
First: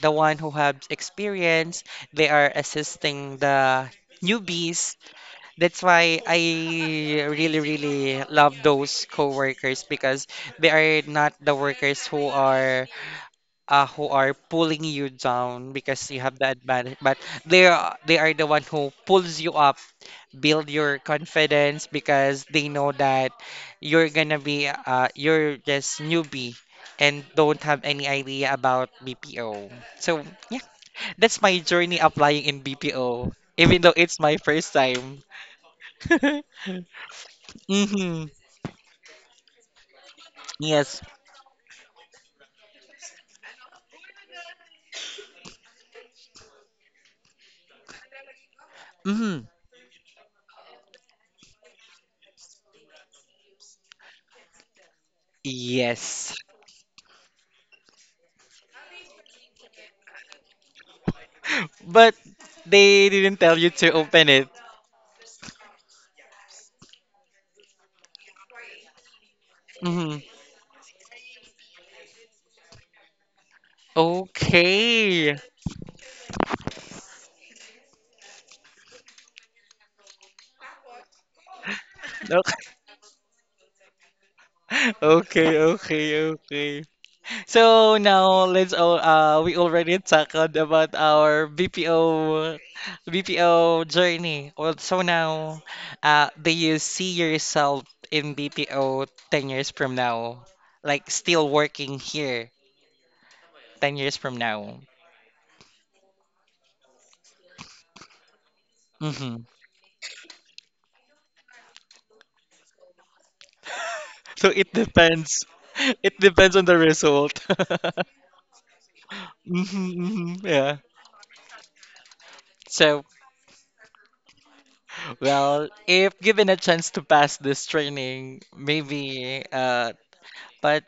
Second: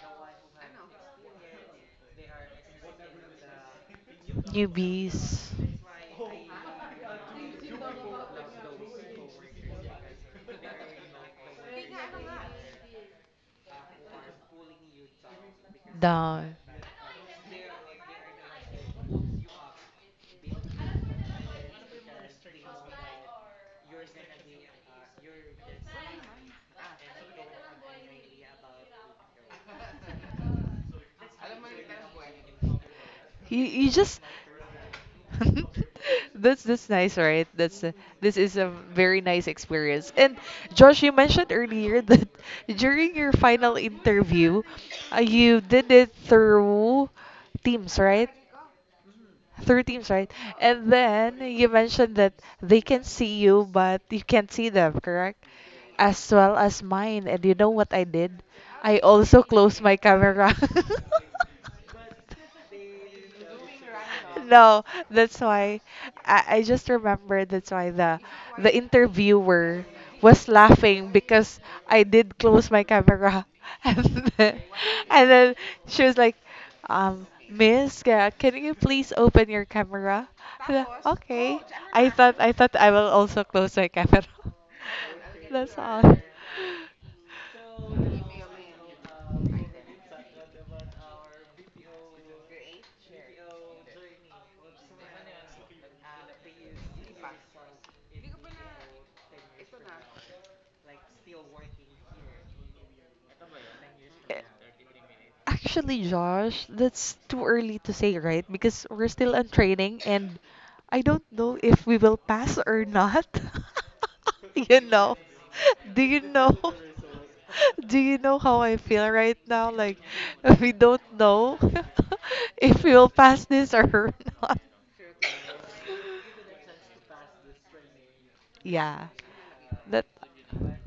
Speaker 1: the one who has experience, they are assisting the newbies.
Speaker 2: Newbies.
Speaker 1: That's why I really, really love those coworkers because they are not the workers who are pulling you down because you have the
Speaker 2: Down.
Speaker 1: advantage, but they are the one who pulls you up, build your confidence because they know that you're gonna be you're just newbie and don't have any idea about BPO. So yeah, that's my journey applying in BPO,
Speaker 2: You,
Speaker 1: even
Speaker 2: you
Speaker 1: though it's
Speaker 2: just
Speaker 1: my first time.
Speaker 2: *laughs*
Speaker 1: *laughs*
Speaker 2: that's nice, right? That's
Speaker 1: Mm-hmm.
Speaker 2: This is a very nice experience. And
Speaker 1: Yes.
Speaker 2: Josh, you mentioned earlier *laughs* that during your final interview, you did it through Teams, right?
Speaker 1: Mm-hmm.
Speaker 2: Three teams, right? And then you mentioned that they can see you, but you can't see them, correct? As
Speaker 1: Yes.
Speaker 2: well as mine. And you know what I did? I also closed my camera. *laughs*
Speaker 1: But they didn't tell you to open it.
Speaker 2: No, that's why I just remembered that's why the interviewer
Speaker 1: Mm-hmm.
Speaker 2: was laughing because I did close my camera *laughs* and then, and
Speaker 1: Okay.
Speaker 2: then she was like, "Miss, can you please open your camera?" Hala, okay. I
Speaker 1: *laughs*
Speaker 2: thought I will also close my camera. *laughs*
Speaker 1: Okay,
Speaker 2: That's all.
Speaker 1: okay. So now let's all we already talked about our BPO journey. Well, so now do you see yourself in BPO 10 years from now? Like still working here 10 years from now?
Speaker 2: Actually, Josh, that's too early to say, right? Because we're still on training and I don't know if we will pass or not. *laughs*
Speaker 1: So it
Speaker 2: You know?
Speaker 1: depends. *laughs*
Speaker 2: Do
Speaker 1: It
Speaker 2: you
Speaker 1: depends
Speaker 2: know?
Speaker 1: on
Speaker 2: *laughs*
Speaker 1: the result.
Speaker 2: Do you know how I feel right
Speaker 1: *laughs*
Speaker 2: now? Like,
Speaker 1: Hmm,
Speaker 2: *laughs* we
Speaker 1: yeah.
Speaker 2: don't know *laughs* if we
Speaker 1: So,
Speaker 2: will pass this or *laughs* not.
Speaker 1: well, if given a chance to pass this training,
Speaker 2: Yeah.
Speaker 1: maybe,
Speaker 2: That
Speaker 1: but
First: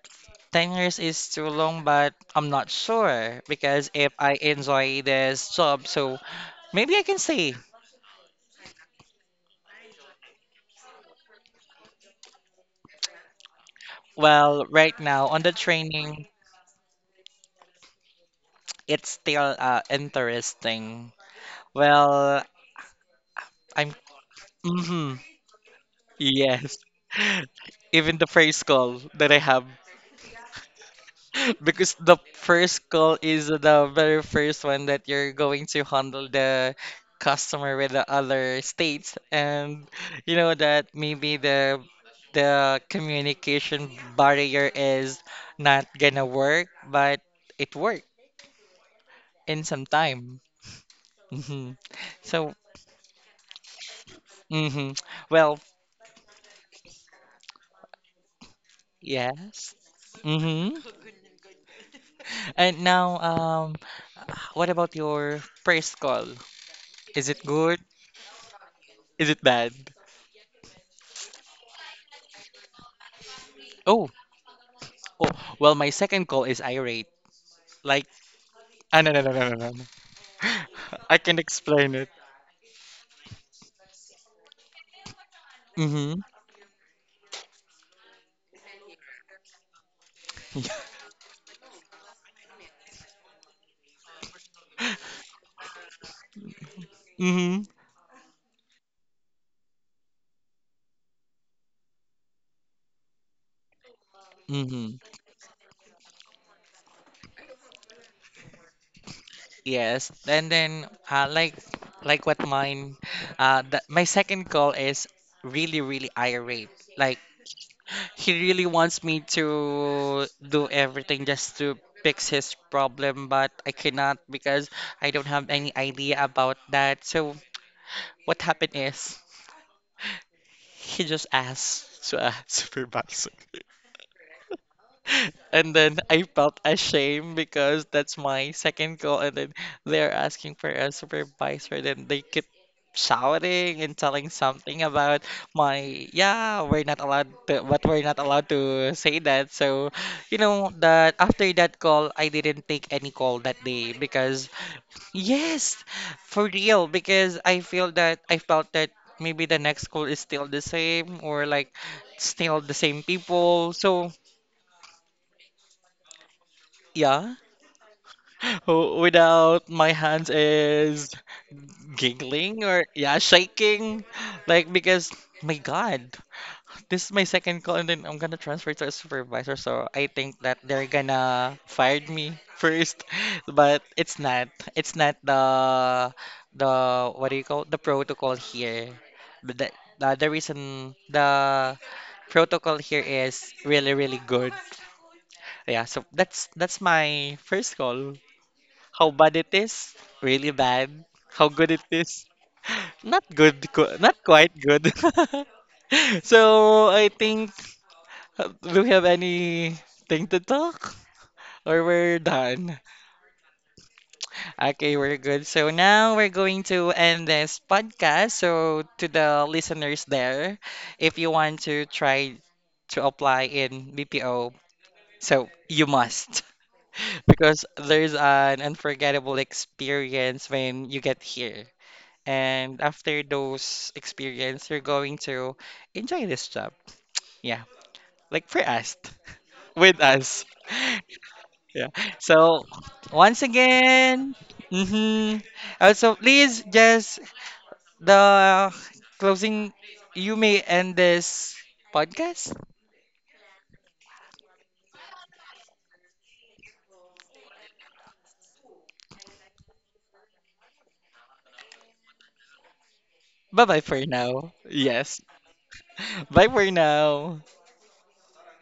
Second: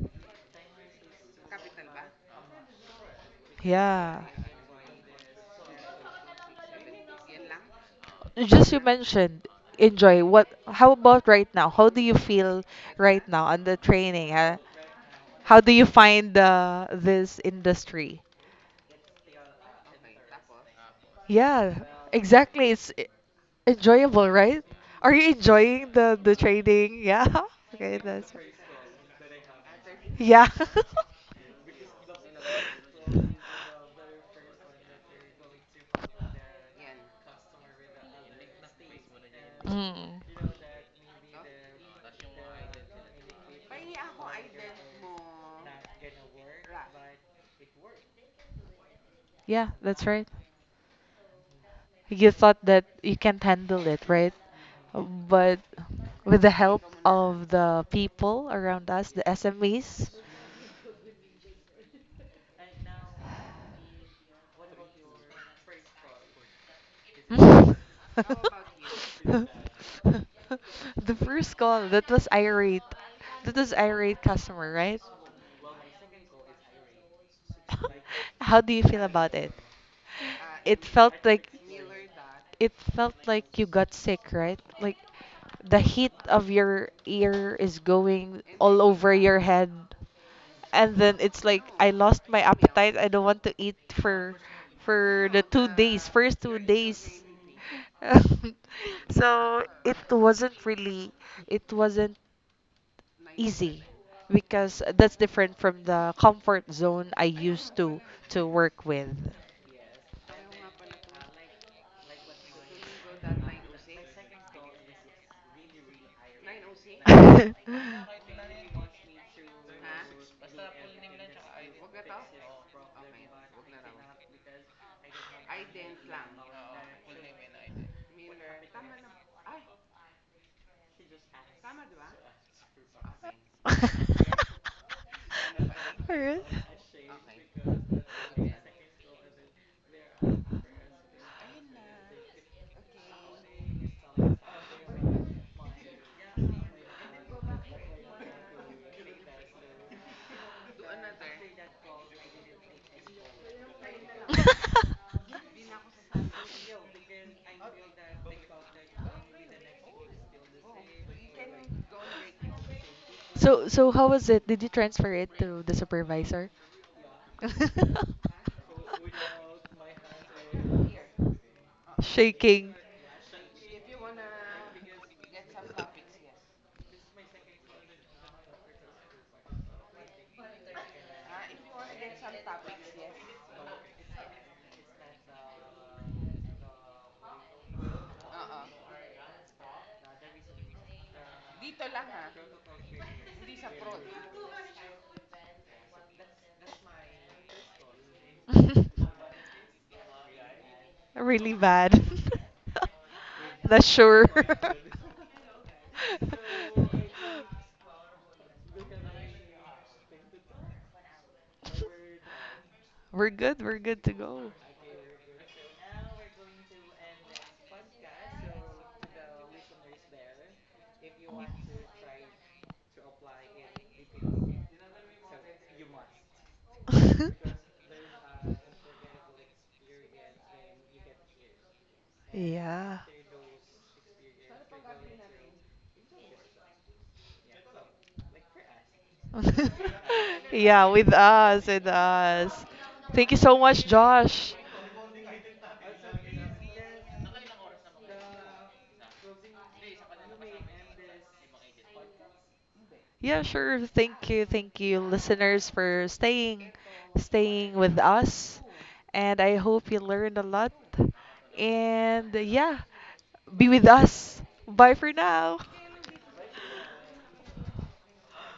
Speaker 1: 10 years is too long, but I'm not sure because if
Speaker 2: yeah.
Speaker 1: I enjoy this job, so maybe I can say,
Speaker 2: Just you mentioned enjoy. What how about right now? How do you feel right now on the training? Huh?
Speaker 1: well, right now on the
Speaker 2: How do you
Speaker 1: training,
Speaker 2: find this industry?
Speaker 1: it's still interesting.
Speaker 2: Yeah,
Speaker 1: Well,
Speaker 2: exactly. It's
Speaker 1: I'm,
Speaker 2: enjoyable, right? Are
Speaker 1: hmm
Speaker 2: you enjoying the
Speaker 1: yes,
Speaker 2: trading? Yeah. *laughs*
Speaker 1: *laughs*
Speaker 2: Okay,
Speaker 1: even the
Speaker 2: that's right.
Speaker 1: first call that I have.
Speaker 2: Yeah. *laughs*
Speaker 1: Because the first call is the very first one that you're going to handle the customer with the other states, and
Speaker 2: Mm,
Speaker 1: you know that maybe the communication barrier is not gonna work, but it worked in
Speaker 2: yeah,
Speaker 1: some
Speaker 2: that's right.
Speaker 1: time. Hmm.
Speaker 2: You
Speaker 1: So,
Speaker 2: thought that you can't handle it, right?
Speaker 1: hmm. Well,
Speaker 2: But with the help of the people around us, the
Speaker 1: yes.
Speaker 2: SMEs,
Speaker 1: Hmm.
Speaker 2: *laughs*
Speaker 1: And now, what about your first call? Is it good? Is it bad?
Speaker 2: the first call, that was irate. That was
Speaker 1: Oh,
Speaker 2: irate customer, right?
Speaker 1: oh, well, my second call is irate. Like,
Speaker 2: *laughs* How do you
Speaker 1: ah,
Speaker 2: feel
Speaker 1: no, no,
Speaker 2: about
Speaker 1: no, no,
Speaker 2: it?
Speaker 1: no, no, no.
Speaker 2: Uh, It
Speaker 1: *laughs*
Speaker 2: felt
Speaker 1: I can
Speaker 2: like Like,
Speaker 1: explain it.
Speaker 2: it felt like you got sick, right? Like the
Speaker 1: Mm-hmm,
Speaker 2: heat of your ear is going all over your head. And then it's like I lost my appetite. I don't want to eat for for the 2 days, first 2 days.
Speaker 1: mm-hmm,
Speaker 2: *laughs* So it wasn't really it wasn't easy because
Speaker 1: mm-hmm.
Speaker 2: that's different from the comfort zone I used to work with.
Speaker 1: Yes. And then, what mine, my second call is really, really irate. Like,
Speaker 2: *laughs*
Speaker 1: he really wants me to do everything just to fix his problem, but I cannot because I don't have any idea about that. So, what happened is, he just asked. So, *laughs* supervisor.
Speaker 2: *laughs*
Speaker 1: And then I
Speaker 2: Alright.
Speaker 1: felt ashamed because that's my second goal. And then they're asking for a supervisor. Then they keep shouting and telling something about yeah, we're not allowed to say that. So, you know, that after that call, I didn't take any call that day because, yes, for real, because I felt that maybe the next call is still the same or like still the same
Speaker 2: So
Speaker 1: people.
Speaker 2: so how
Speaker 1: So,
Speaker 2: was it? Did you transfer it to the supervisor?
Speaker 1: yeah.
Speaker 2: *laughs*
Speaker 1: Without my hands is giggling
Speaker 2: Shaking.
Speaker 1: or yeah, shaking. Like because my God, this is my second call, and then I'm gonna transfer to a supervisor, so I think that they're gonna fire me first. *laughs* But it's not. It's not the the what do you call the protocol here. But the reason the protocol here is really really good. Yeah, so that's my first call. How bad it
Speaker 2: *laughs*
Speaker 1: is? Really bad. How
Speaker 2: Really
Speaker 1: good it
Speaker 2: bad.
Speaker 1: is?
Speaker 2: *laughs*
Speaker 1: Not good,
Speaker 2: Not
Speaker 1: not
Speaker 2: sure.
Speaker 1: quite good.
Speaker 2: *laughs*
Speaker 1: *laughs* So I think, do we have anything to talk? Or we're done?
Speaker 2: We're good. We're good to go.
Speaker 1: Okay, we're good. So now we're going to end this podcast. So to the listeners there, if you want to try to apply in BPO, so you must *laughs*
Speaker 2: *laughs*
Speaker 1: because there's an unforgettable experience when you get here. And
Speaker 2: Yeah.
Speaker 1: after those experience, you're going to enjoy this job. Yeah, like for us, *laughs* with us.
Speaker 2: *laughs* Yeah, with
Speaker 1: *laughs*
Speaker 2: us, with
Speaker 1: Yeah.
Speaker 2: us.
Speaker 1: So
Speaker 2: Thank you
Speaker 1: once
Speaker 2: so much,
Speaker 1: again,
Speaker 2: Josh.
Speaker 1: mm-hmm. Also, please just the closing. You may end this podcast.
Speaker 2: Yeah, sure. Thank you, listeners, for staying, staying with us. And I hope you learned a lot. And yeah,
Speaker 1: Bye
Speaker 2: be
Speaker 1: bye
Speaker 2: with
Speaker 1: for
Speaker 2: us.
Speaker 1: now.
Speaker 2: Bye for
Speaker 1: Yes.
Speaker 2: now.
Speaker 1: *laughs* Bye for now.